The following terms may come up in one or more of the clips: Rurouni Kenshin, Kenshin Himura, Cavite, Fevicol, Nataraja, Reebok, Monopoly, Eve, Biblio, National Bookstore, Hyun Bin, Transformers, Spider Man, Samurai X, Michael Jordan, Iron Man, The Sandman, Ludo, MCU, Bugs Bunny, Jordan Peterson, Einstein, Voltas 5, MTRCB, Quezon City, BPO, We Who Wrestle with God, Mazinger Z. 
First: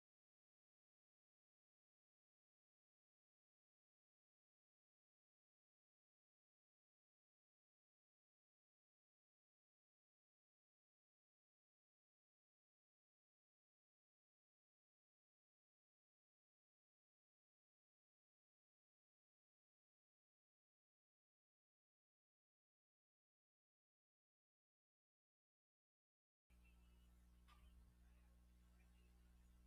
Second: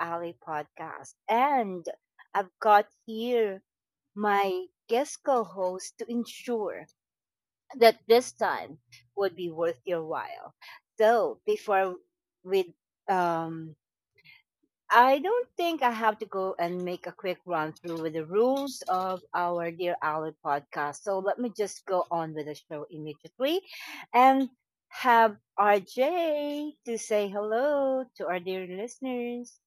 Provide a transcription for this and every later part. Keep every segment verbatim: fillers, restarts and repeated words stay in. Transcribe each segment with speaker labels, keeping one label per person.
Speaker 1: Ally podcast. And I've got here my guest co-host to ensure that this time would be worth your while. So before we, um, I don't think I have to go and make a quick run through with the rules of our Dear Ally podcast. So let me just go on with the show immediately and have R J to say hello to our dear listeners.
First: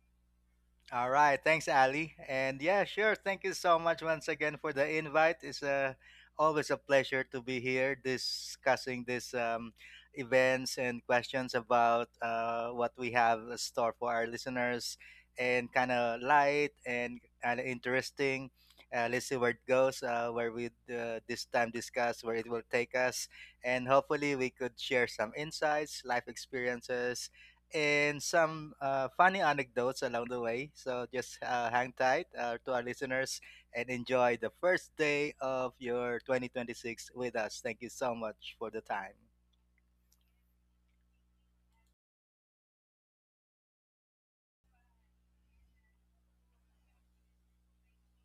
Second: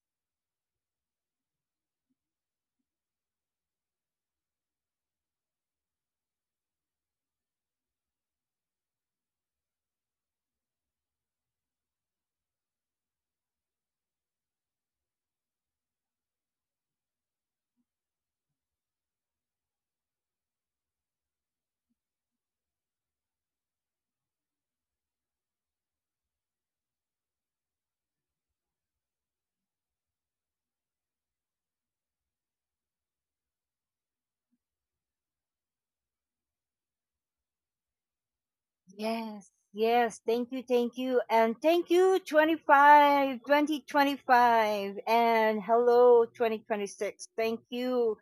Speaker 2: All right, thanks, Ali. And yeah, sure. Thank you so much once again for the invite. It's uh, always a pleasure to be here discussing these um, events and questions about uh, what we have in store for our listeners and kind of light and kind of interesting. Uh, let's see where it goes, uh, where we uh, this time discuss where it will take us. And hopefully, we could share some insights, life experiences, and some uh, funny anecdotes along the way. So just uh, hang tight uh, to our listeners and enjoy the first day of your twenty twenty-six with us. Thank you so much for the time.
Speaker 1: Yes, yes. Thank you, thank you. And thank you, twenty-five, twenty twenty-five. And hello, twenty twenty-six. Thank you.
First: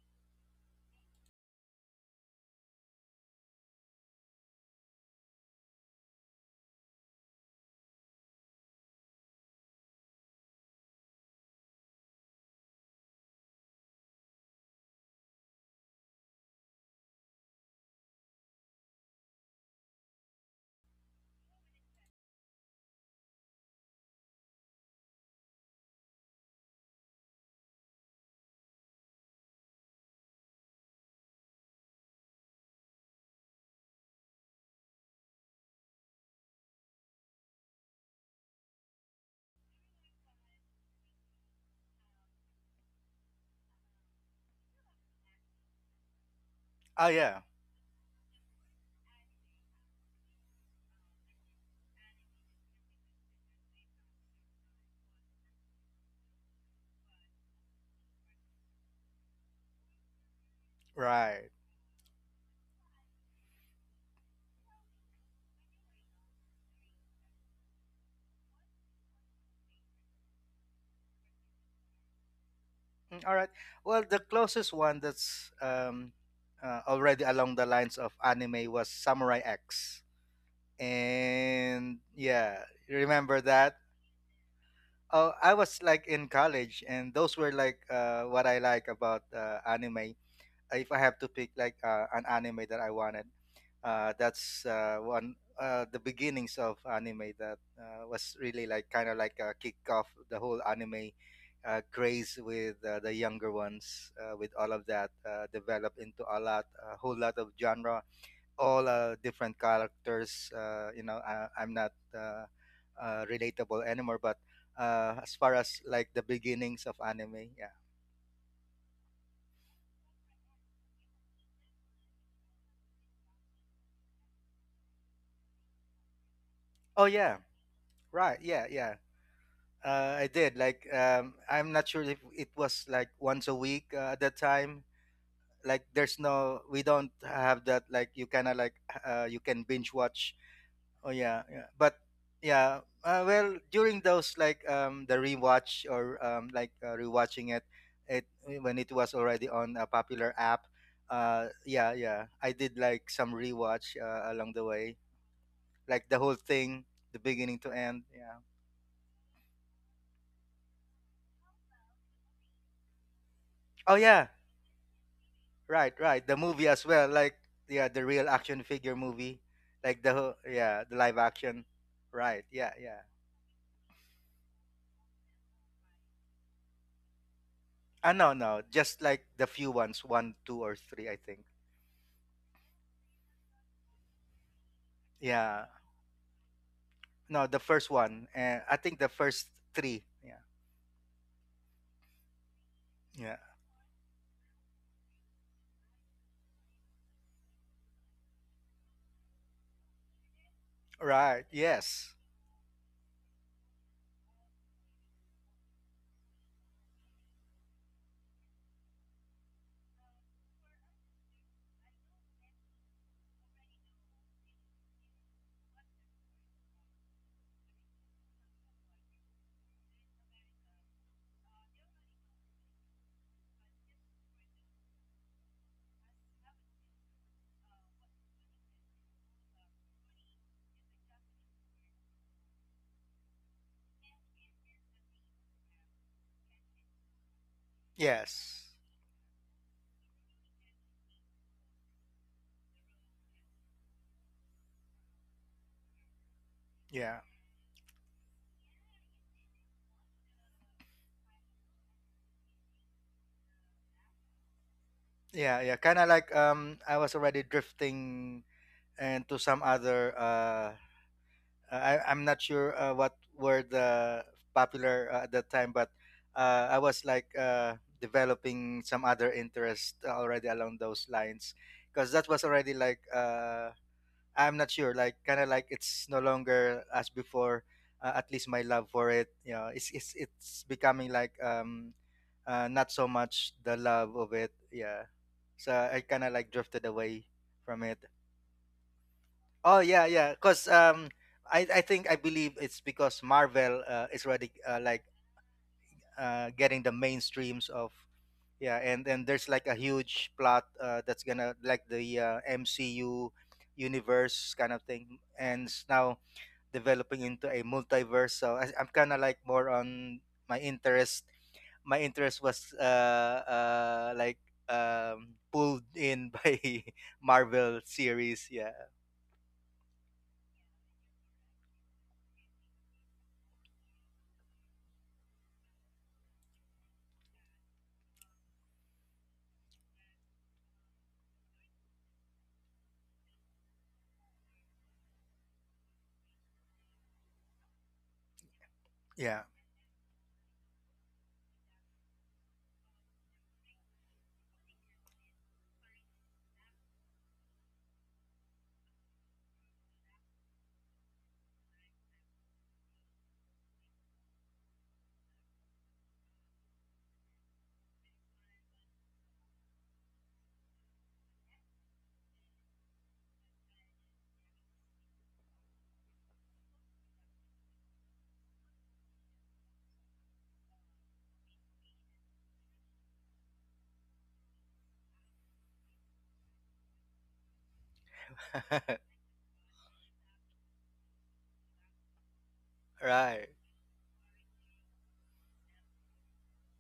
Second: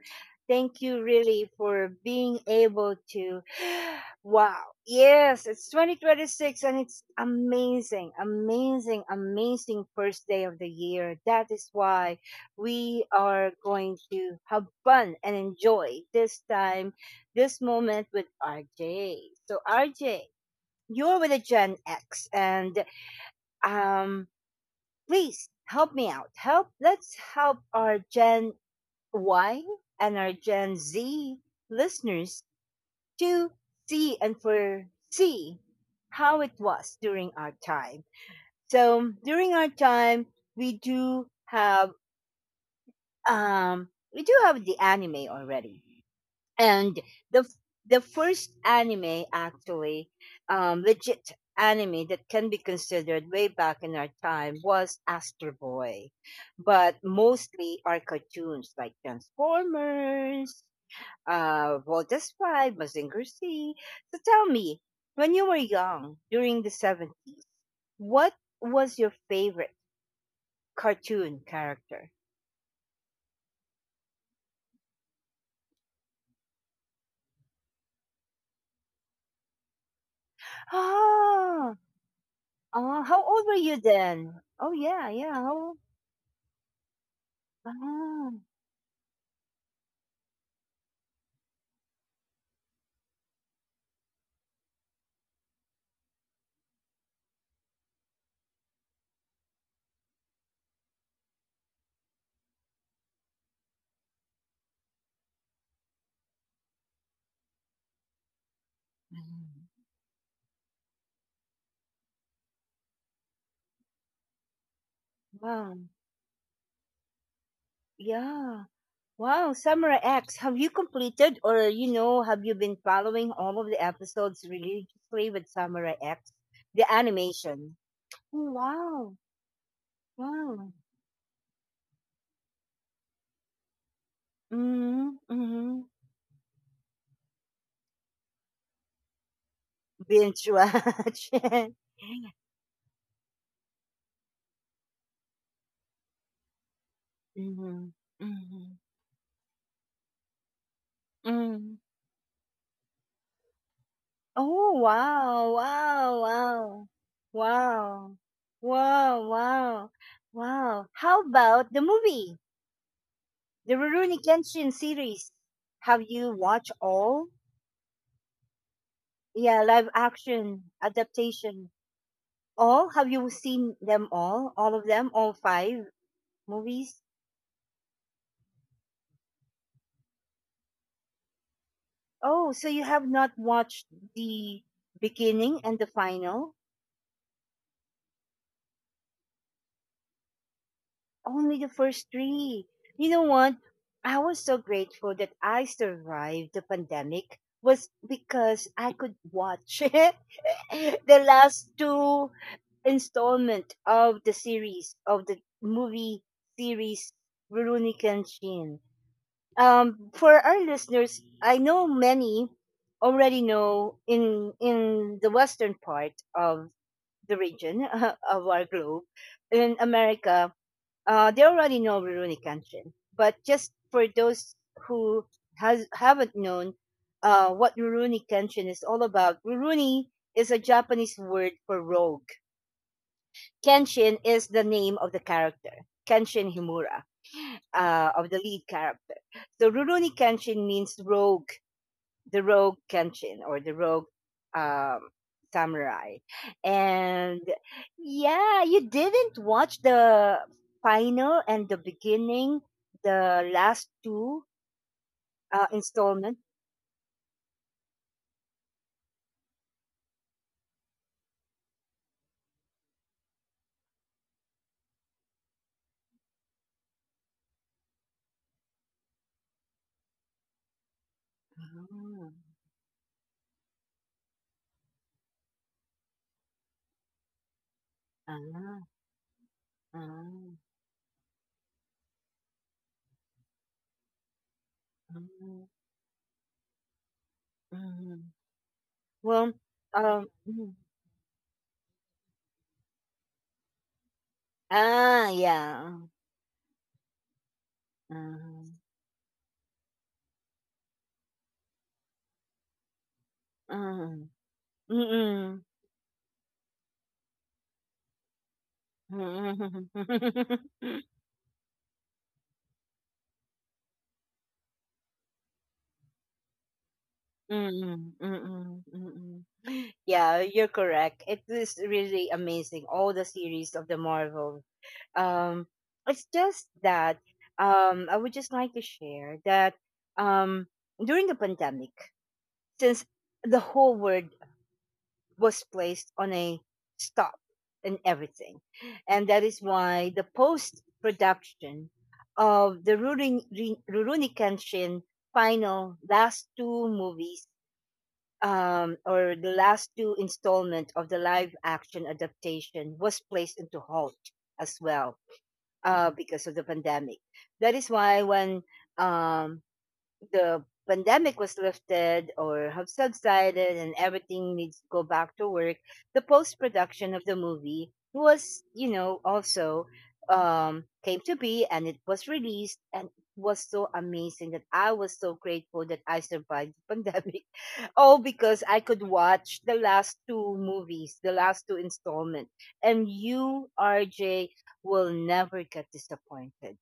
Speaker 1: Thank you, really, for being able to. Wow. Yes, it's twenty twenty-six and it's amazing, amazing, amazing first day of the year. That is why we are going to have fun and enjoy this time, this moment with R J. So, R J. You're with a Gen X, and um, please help me out. Help. Let's help our Gen Y and our Gen Z listeners to see and foresee how it was during our time. So during our time, we do have um, we do have the anime already. And
Speaker 2: Oh,
Speaker 1: the
Speaker 2: yeah,
Speaker 1: f- the first anime, actually, um legit anime that can be considered way back in our time was Astro Boy, but mostly our cartoons like Transformers,
Speaker 2: right.
Speaker 1: uh Voltas five, Mazinger Z. So tell me, when you were young during the seventies, what was your favorite cartoon character?
Speaker 2: Mm, all right. Well, the closest one that's um, uh, already along the lines of anime was Samurai X.
Speaker 1: Ah.
Speaker 2: And yeah, you
Speaker 1: Oh, how
Speaker 2: remember
Speaker 1: old were you
Speaker 2: that?
Speaker 1: then? Oh, yeah, yeah.
Speaker 2: Oh, I
Speaker 1: How?
Speaker 2: was like in college, and those were like uh,
Speaker 1: Oh.
Speaker 2: what I like about uh, anime. Uh, if I have to pick like uh, an anime that I wanted, uh, that's uh, one uh, the beginnings of anime that uh, was really like kind of like a kick off the whole anime uh, craze with uh, the younger ones uh, with all of that uh, developed into a lot a whole lot of genre, all uh, different
Speaker 1: Mm.
Speaker 2: characters, uh, you know I, i'm not uh, uh, relatable anymore, but uh, as far
Speaker 1: Wow.
Speaker 2: as like the beginnings of anime, yeah.
Speaker 1: Yeah. Wow, Samurai X, have you completed, or you know, have you been following all of the episodes religiously with Samurai X, the
Speaker 2: Oh yeah,
Speaker 1: animation?
Speaker 2: right,
Speaker 1: Oh,
Speaker 2: yeah, yeah.
Speaker 1: wow.
Speaker 2: Uh, I did.
Speaker 1: Wow.
Speaker 2: Like, um, I'm not sure if it was like once a week uh, at that time.
Speaker 1: Mhm.
Speaker 2: Like,
Speaker 1: Mhm.
Speaker 2: there's no, we don't have that. Like, you kind of like, uh, you can binge watch.
Speaker 1: Binge
Speaker 2: Oh
Speaker 1: watch.
Speaker 2: yeah, yeah. But yeah, uh, well, during those like um, the rewatch or um, like uh, rewatching it,
Speaker 1: Mhm.
Speaker 2: it
Speaker 1: Mhm.
Speaker 2: when it was already on a popular app. Uh,
Speaker 1: Mm.
Speaker 2: yeah, yeah. I did like some rewatch uh, along the
Speaker 1: Oh,
Speaker 2: way,
Speaker 1: wow.
Speaker 2: like
Speaker 1: Wow,
Speaker 2: the whole
Speaker 1: wow.
Speaker 2: thing, the beginning to end.
Speaker 1: Wow.
Speaker 2: Yeah.
Speaker 1: Wow, wow. Wow. How about the movie? The
Speaker 2: Oh
Speaker 1: Rurouni
Speaker 2: yeah,
Speaker 1: Kenshin series.
Speaker 2: right,
Speaker 1: Have
Speaker 2: right.
Speaker 1: you
Speaker 2: The movie
Speaker 1: watched
Speaker 2: as well,
Speaker 1: all?
Speaker 2: like yeah, the real action figure movie,
Speaker 1: Yeah, live
Speaker 2: like the whole-
Speaker 1: action
Speaker 2: yeah, the live action.
Speaker 1: adaptation.
Speaker 2: Right. Yeah,
Speaker 1: All?
Speaker 2: yeah.
Speaker 1: Have you seen them all? All of them? All five movies?
Speaker 2: Ah, no, no, just like the few ones, one, two, or three, I think.
Speaker 1: Oh, so you have not watched the beginning
Speaker 2: Yeah.
Speaker 1: and the final?
Speaker 2: No, the first one, and I think the first three. Yeah.
Speaker 1: Only the first three. You know
Speaker 2: Yeah.
Speaker 1: what? I was so grateful that I survived the pandemic was because I could watch the
Speaker 2: Right.
Speaker 1: last
Speaker 2: Yes.
Speaker 1: two installment of the series of the movie series Rurouni Kenshin. Um, for our listeners, I know many already know in in the western part of the region of our globe in America, uh, they already know Rurouni Kenshin, but just for those who has haven't known uh, what Rurouni Kenshin is all about. Rurouni is a Japanese word for rogue. Kenshin is the name of the character, Kenshin Himura, uh, of the lead
Speaker 2: Yes.
Speaker 1: character. So Rurouni Kenshin means rogue, the rogue Kenshin, or the rogue um, samurai.
Speaker 2: Yeah.
Speaker 1: And yeah, you didn't watch the final and the beginning, the last two
Speaker 2: Yeah.
Speaker 1: uh,
Speaker 2: Yeah. Kind of like
Speaker 1: installment.
Speaker 2: um, I was already drifting into some other uh I, I'm not sure uh, what were the popular uh, at that time. But uh, I was like uh, developing some other interest already along those lines, because that
Speaker 1: Ah,
Speaker 2: was already like uh, I'm not sure, like kind of like it's no longer as before. Uh, at least my
Speaker 1: ah,
Speaker 2: love for it, you know, it's it's
Speaker 1: ah,
Speaker 2: it's becoming like um uh, not so much the love of it, yeah.
Speaker 1: ah,
Speaker 2: So I kind of like drifted away from it.
Speaker 1: ah. Well,
Speaker 2: Oh yeah,
Speaker 1: um,
Speaker 2: yeah. Cause
Speaker 1: mm.
Speaker 2: um, I I think I believe it's because Marvel uh, is already uh, like
Speaker 1: Ah, yeah.
Speaker 2: uh, getting the mainstreams of,
Speaker 1: Ah,
Speaker 2: yeah. And and there's like a huge plot uh, that's gonna like the uh, M C U
Speaker 1: ah,
Speaker 2: universe kind of thing,
Speaker 1: mm-mm.
Speaker 2: and it's now developing into a multiverse. So I, I'm kind of like more
Speaker 1: Mm-mm.
Speaker 2: on my interest. My interest was uh uh like um pulled in by Marvel
Speaker 1: Mm, mm,
Speaker 2: series. Yeah,
Speaker 1: mm, mm. Yeah, you're correct. It is really amazing, all the series of the Marvel. Um, it's just that um, I would just like to share that um, during the pandemic, since the whole world was placed on a stop and everything, and
Speaker 2: yeah.
Speaker 1: that is why the post production of the Rurouni Rin- Rurouni Kenshin final last two movies, um, or the last two installment of the live action adaptation was placed into halt as well, uh, because of the pandemic. That is why when um, the pandemic was lifted or have subsided and everything needs to go back to work, the post production of the movie was, you know, also um, came to be and it was released and it was so amazing that I was so grateful that I survived the pandemic. All because I could watch the last two movies, the last two installments. And
Speaker 2: Right.
Speaker 1: you, R J, will never get disappointed.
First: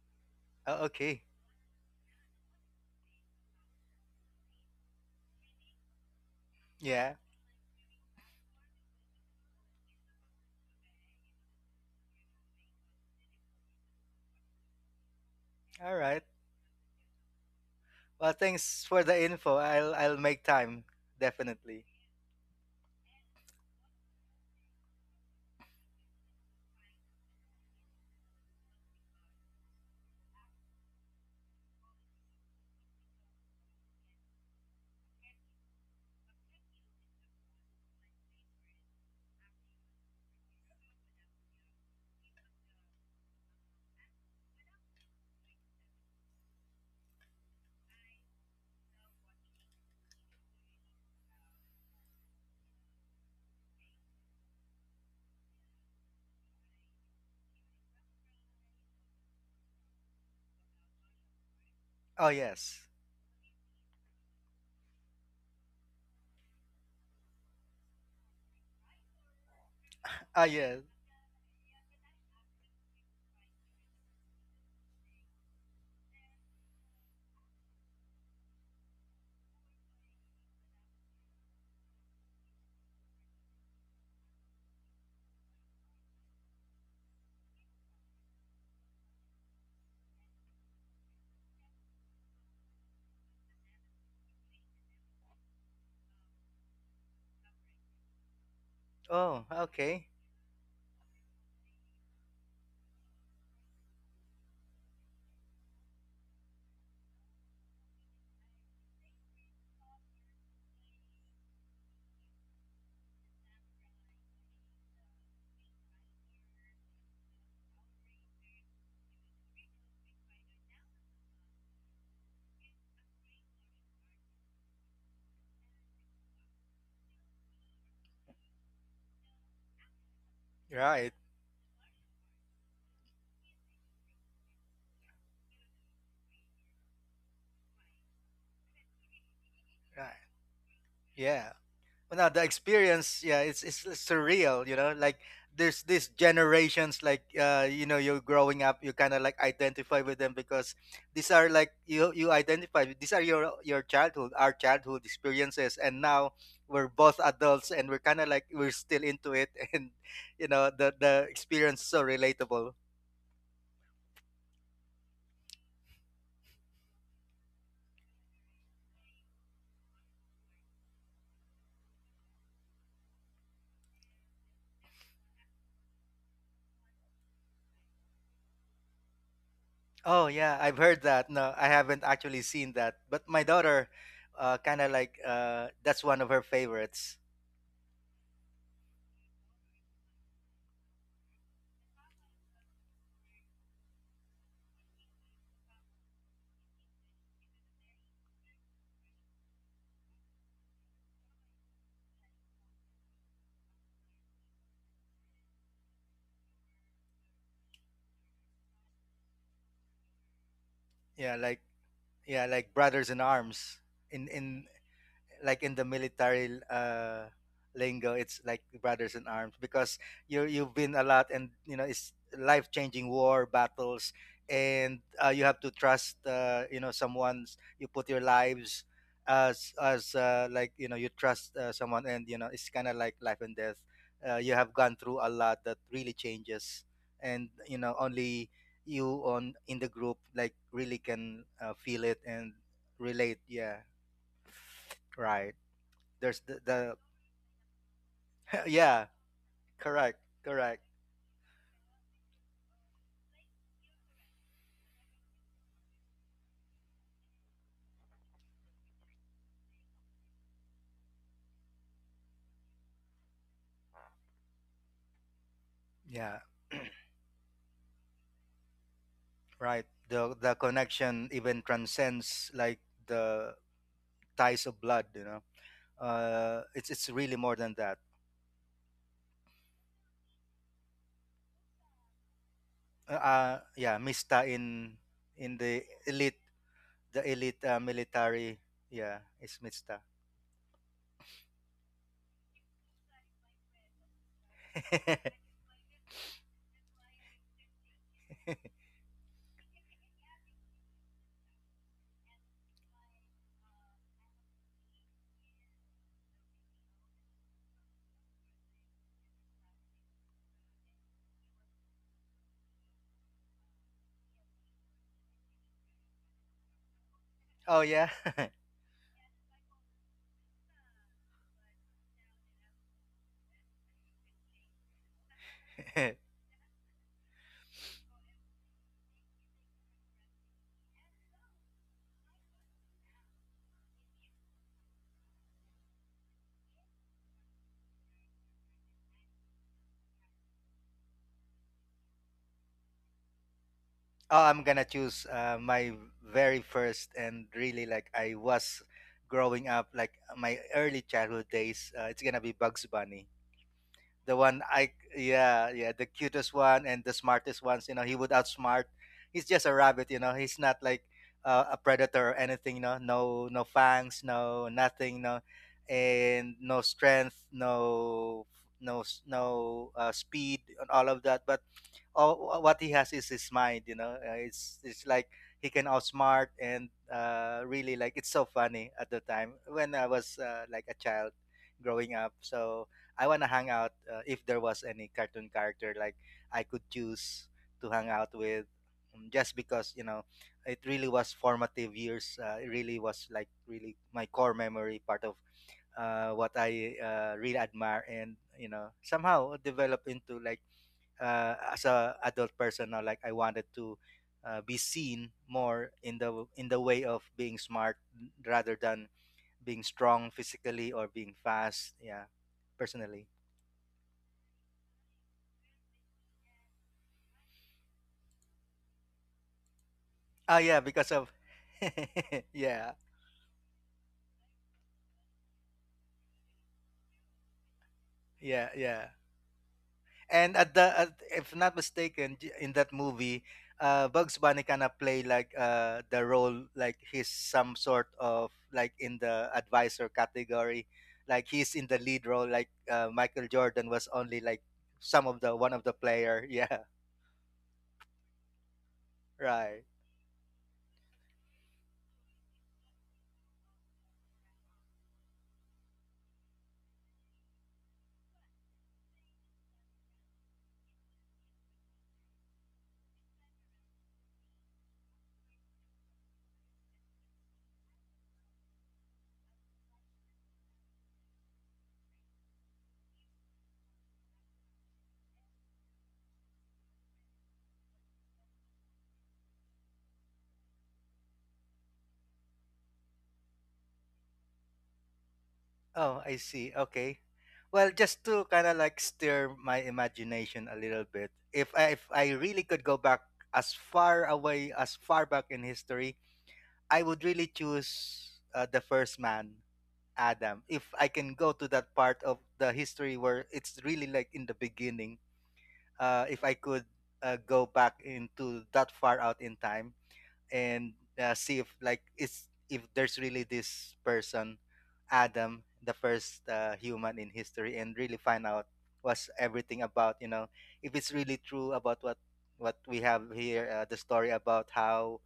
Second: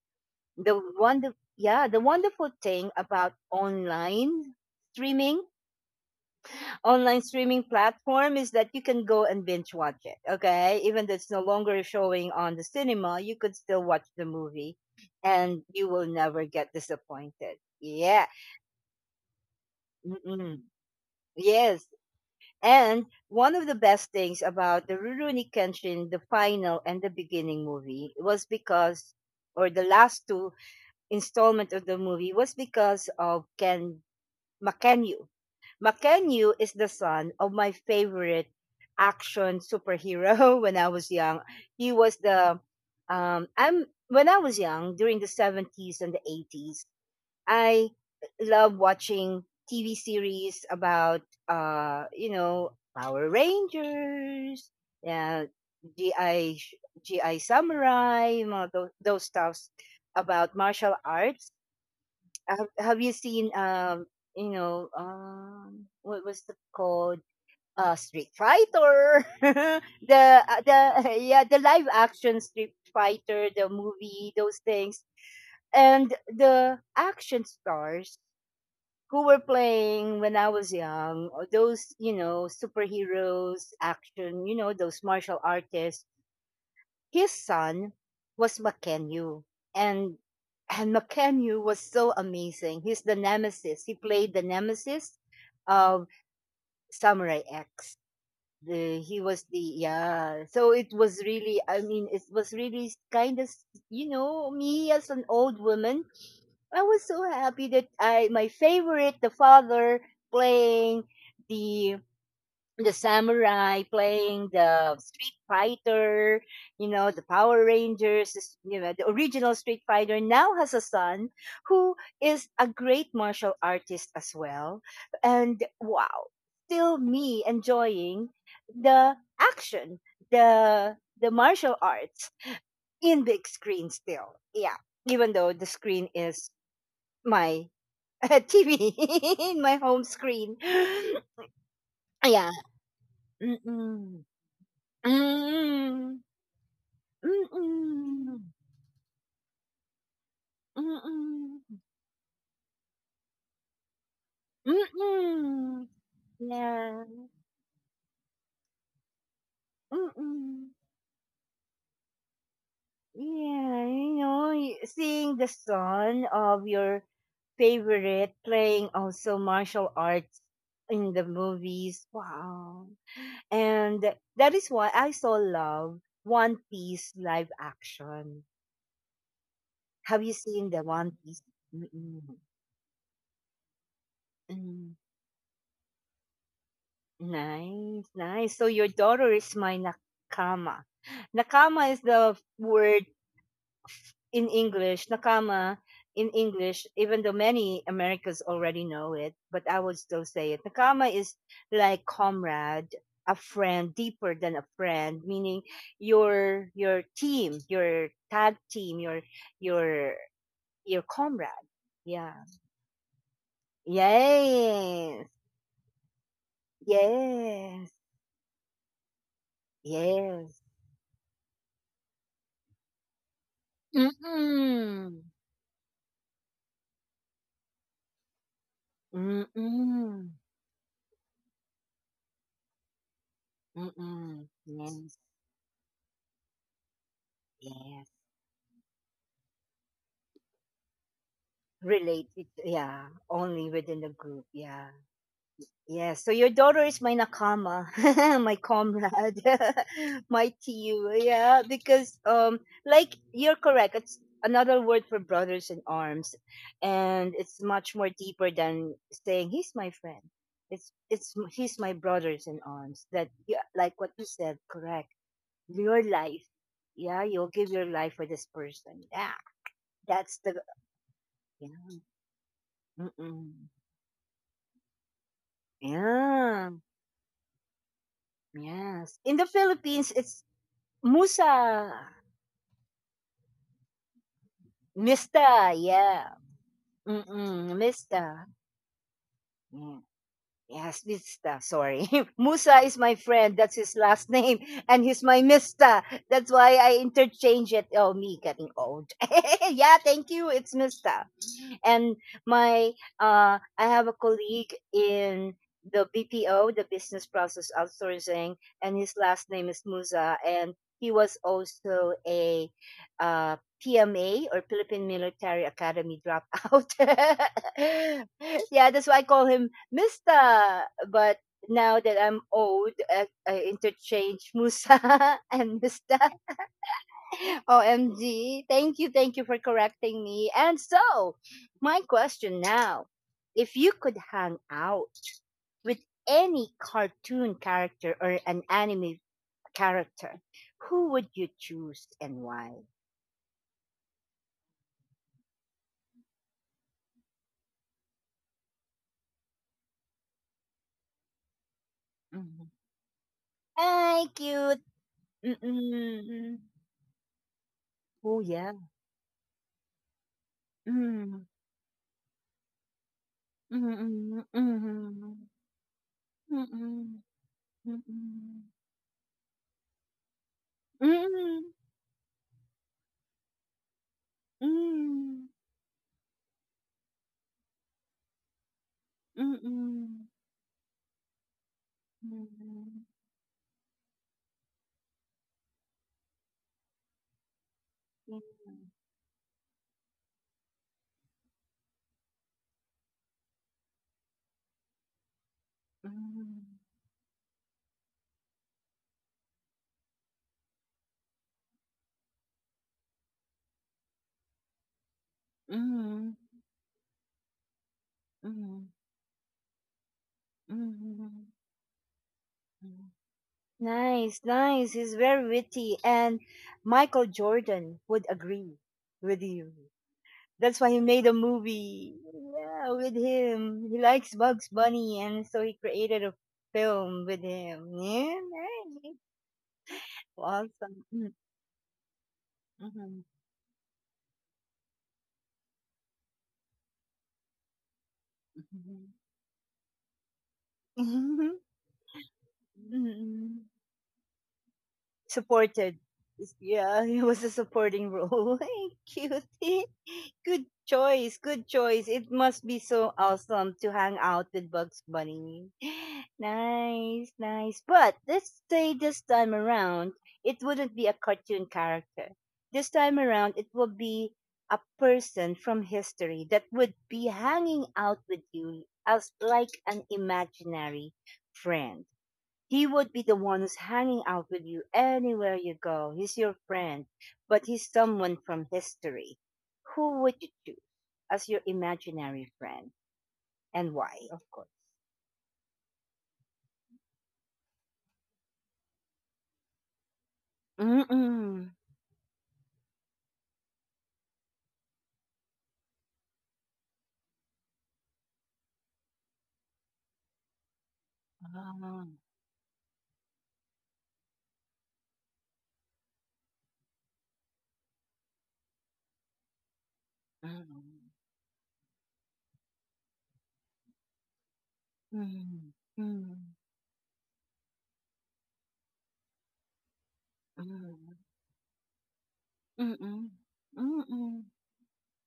Speaker 1: The
Speaker 2: Oh, okay.
Speaker 1: wonder, yeah, the wonderful thing about online streaming,
Speaker 2: Yeah.
Speaker 1: online streaming platform is that you can go and binge watch it, okay, even though it's no longer showing on the cinema, you could still watch the movie, and you
Speaker 2: All
Speaker 1: will
Speaker 2: right.
Speaker 1: never get disappointed. Yeah.
Speaker 2: Well, thanks for the info. I'll I'll make
Speaker 1: Mm-mm.
Speaker 2: time
Speaker 1: Yes,
Speaker 2: definitely.
Speaker 1: and one of the best things about the Rurouni Kenshin, the final and the beginning movie, was because, or the last two installment of the movie, was because of Ken Makenyu. Makenyu is the son of my favorite action superhero when I was young. He was the um I'm when I was young during the seventies and the eighties, I love watching T V series about, uh you know, Power Rangers, yeah, G I sh- G I Samurai, you know, those, those stuffs about martial arts.
Speaker 2: Oh
Speaker 1: have,
Speaker 2: yes.
Speaker 1: have you seen, um you know, um what was the called, uh Street Fighter, the
Speaker 2: Ah
Speaker 1: uh,
Speaker 2: yes.
Speaker 1: the yeah, the live action Street Fighter the movie, those things, and the action stars who were playing when I was young, or those, you know, superheroes action, you know, those martial artists, his son was McKenyu, and and McKenyu was so amazing. He's the nemesis. He played the nemesis of Samurai X. The, he was
Speaker 2: Oh
Speaker 1: the,
Speaker 2: okay.
Speaker 1: yeah. So it was really, I mean, it was really kind of, you know, me as an old woman. I was so happy that I my favorite the father playing the the samurai playing the Street Fighter, you know, the Power Rangers, this- you know, the original Street Fighter now has a son who is a great martial artist as well. And wow, still me enjoying the action, the
Speaker 2: Right.
Speaker 1: the martial arts in big screen still. Yeah. Even though the screen is my T V in my home
Speaker 2: Right.
Speaker 1: screen.
Speaker 2: Yeah. Well, no, the
Speaker 1: Yeah.
Speaker 2: experience, yeah, it's it's
Speaker 1: Mm-mm.
Speaker 2: surreal, you know. Like there's these
Speaker 1: Mm,
Speaker 2: generations, like uh, you know, you're
Speaker 1: mm,
Speaker 2: growing up, you kind of like identify with them because these are like
Speaker 1: mm,
Speaker 2: you you identify with- These are your your childhood, our childhood experiences,
Speaker 1: mm.
Speaker 2: and now we're
Speaker 1: Yeah,
Speaker 2: both adults and we're kind of like we're still into it, and you know,
Speaker 1: mm.
Speaker 2: the the experience is so relatable.
Speaker 1: Yeah, you know, y- seeing the son of your favorite playing also martial arts in the movies. Wow. And that is why I so love One Piece live action. Have
Speaker 2: Oh
Speaker 1: you
Speaker 2: yeah,
Speaker 1: seen
Speaker 2: I've
Speaker 1: the
Speaker 2: heard
Speaker 1: One
Speaker 2: that.
Speaker 1: Piece?
Speaker 2: No, I haven't
Speaker 1: Mm-mm.
Speaker 2: actually seen that, but my daughter, uh, kind of like uh, that's one of her favorites.
Speaker 1: Nice, nice. So your daughter is my nakama. Nakama is the word in English. Nakama in English, even though many Americans already know it, but I would still say it. Nakama is like comrade, a friend, deeper than a friend, meaning your your team, your tag team, your your your
Speaker 2: Yeah, like
Speaker 1: comrade. Yeah.
Speaker 2: yeah, like brothers in arms, in in
Speaker 1: Yes.
Speaker 2: like in the military uh
Speaker 1: Yes.
Speaker 2: lingo, it's like brothers in arms, because you
Speaker 1: Yes.
Speaker 2: you've been a lot and you know it's life changing war battles, and
Speaker 1: Mm-mm.
Speaker 2: uh, you have to trust, uh, you know, someone you put your lives as as
Speaker 1: Mm-mm.
Speaker 2: uh, like you know you trust uh, someone and you know it's kind of like life and death. Uh,
Speaker 1: Mm-mm.
Speaker 2: you have gone
Speaker 1: Yes,
Speaker 2: through a lot that really changes, and you know
Speaker 1: yes.
Speaker 2: only you on in the group like really can uh, feel it
Speaker 1: Related,
Speaker 2: and
Speaker 1: yeah.
Speaker 2: relate,
Speaker 1: Only
Speaker 2: yeah,
Speaker 1: within the group, yeah.
Speaker 2: right.
Speaker 1: Yes. So
Speaker 2: There's
Speaker 1: your
Speaker 2: the,
Speaker 1: daughter
Speaker 2: the
Speaker 1: is my nakama, my
Speaker 2: yeah,
Speaker 1: comrade,
Speaker 2: correct,
Speaker 1: my
Speaker 2: correct,
Speaker 1: team, yeah. Because um, like you're correct. It's another word for brothers in arms, and it's much more deeper than saying he's my friend. It's it's he's my brothers in arms. That, yeah, like what you said, correct your
Speaker 2: yeah,
Speaker 1: life. Yeah, you'll give your life for this person. Yeah,
Speaker 2: right. the
Speaker 1: that's the,
Speaker 2: the connection even
Speaker 1: yeah.
Speaker 2: transcends like the
Speaker 1: Mm-mm.
Speaker 2: ties of blood, you know, uh
Speaker 1: Yeah.
Speaker 2: it's it's really more than that.
Speaker 1: Yes. In the Philippines, it's Musa,
Speaker 2: Uh uh, yeah, mista, in in
Speaker 1: Mista.
Speaker 2: the
Speaker 1: Yeah.
Speaker 2: elite, the elite
Speaker 1: Mm-mm.
Speaker 2: uh,
Speaker 1: Mista.
Speaker 2: military, yeah, it's
Speaker 1: Yeah.
Speaker 2: mista.
Speaker 1: Yes, Mista. Sorry, Musa is my friend. That's his last name, and he's my Mista. That's why I interchange it. Oh, me getting old. Yeah. Thank you. It's Mista. And my uh, I have a colleague in the B P O, the business process outsourcing, and his last name is Musa, and he was also a uh, P M A or Philippine Military Academy dropout.
Speaker 2: Oh yeah.
Speaker 1: Yeah, that's why I call him Mister. But now that I'm old, I, I interchange Musa and Mister. O M G. Thank you, thank you for correcting me. And so, my question now, if you could hang out with any cartoon character or an anime character, who would you choose and why?
Speaker 2: Oh, I'm gonna choose uh, my very first and really like I was growing up, like my early childhood days. Uh, it's gonna be
Speaker 1: Mhm.
Speaker 2: Bugs Bunny,
Speaker 1: Hi,
Speaker 2: the one
Speaker 1: cute.
Speaker 2: I yeah yeah, the cutest
Speaker 1: Mm-mm.
Speaker 2: one and the smartest ones. You know, he would
Speaker 1: Oh, yeah.
Speaker 2: outsmart. He's just a rabbit. You know, he's not like
Speaker 1: Mm,
Speaker 2: uh, a predator or anything. You know, no no
Speaker 1: mm,
Speaker 2: fangs,
Speaker 1: mm,
Speaker 2: no nothing. No
Speaker 1: mm,
Speaker 2: and
Speaker 1: mm,
Speaker 2: no
Speaker 1: mm.
Speaker 2: strength, no
Speaker 1: Mm-mm.
Speaker 2: no s- no uh, speed and all of that. But
Speaker 1: Mm.
Speaker 2: all what he has is his mind. You know, uh, it's it's like he can outsmart and uh, really like it's so funny at the time
Speaker 1: Mm,
Speaker 2: when I
Speaker 1: mm,
Speaker 2: was uh, like a child growing up. So
Speaker 1: mm,
Speaker 2: I want to hang out uh, if there was any cartoon character like I could choose to hang out with,
Speaker 1: mm.
Speaker 2: um, just because you know it really was formative years. Uh, it really was like really my core memory part of uh, what
Speaker 1: Mhm.
Speaker 2: I uh, really admire and you know somehow develop into like uh, as a adult person now, like I wanted to uh, be seen more in
Speaker 1: Mhm.
Speaker 2: the in the way of being smart rather
Speaker 1: Mhm.
Speaker 2: than being strong physically or being
Speaker 1: Mhm.
Speaker 2: fast, yeah,
Speaker 1: Mhm.
Speaker 2: personally.
Speaker 1: Nice, nice. He's very witty, and Michael Jordan would agree with you.
Speaker 2: Oh yeah,
Speaker 1: That's why he
Speaker 2: because
Speaker 1: made
Speaker 2: of
Speaker 1: a movie. Yeah,
Speaker 2: yeah,
Speaker 1: with him. He likes Bugs Bunny, and so he created a film with him. Yeah,
Speaker 2: yeah, yeah.
Speaker 1: nice.
Speaker 2: And at the
Speaker 1: Awesome.
Speaker 2: at,
Speaker 1: Mhm.
Speaker 2: if not mistaken, j- in that
Speaker 1: Mhm.
Speaker 2: movie, uh, Bugs Bunny kind of play like uh the role, like he's some sort of like
Speaker 1: Mhm.
Speaker 2: in the advisor category, like
Speaker 1: Mhm.
Speaker 2: he's in the lead role. Like uh, Michael
Speaker 1: Mhm.
Speaker 2: Jordan was only like some of the one of the
Speaker 1: Supported.
Speaker 2: player. Yeah,
Speaker 1: Yeah, it was a supporting role. Hey,
Speaker 2: right.
Speaker 1: cutie. Good choice. Good choice. It must be so awesome to hang out with Bugs Bunny. Nice, nice. But let's say this time around, it wouldn't be a cartoon character. This time around, it will be a person from history that would be hanging out with you as like an imaginary friend. He would be the one who's hanging out with you anywhere you go. He's your friend, but he's someone from history. Who would you choose as your imaginary friend, and why, of course?
Speaker 2: Oh, I see. Okay. Well, just to kind of like stir my imagination a little bit,
Speaker 1: Mm-mm.
Speaker 2: if I, if I really could go back as far away as far back in history, I would really choose uh, the first man, Adam. If I can go to
Speaker 1: Ah,
Speaker 2: that
Speaker 1: mm,
Speaker 2: part of the history where it's really like in the beginning, uh, if I could uh, go back into that far out in time and
Speaker 1: mm,
Speaker 2: uh, see if like it's if there's really this person Adam,
Speaker 1: mm,
Speaker 2: the first uh, human in history, and really find out what's everything about, you know, if it's
Speaker 1: mm,
Speaker 2: really true about what what we have
Speaker 1: mm-mm,
Speaker 2: here, uh, the story
Speaker 1: mm-mm.
Speaker 2: about how,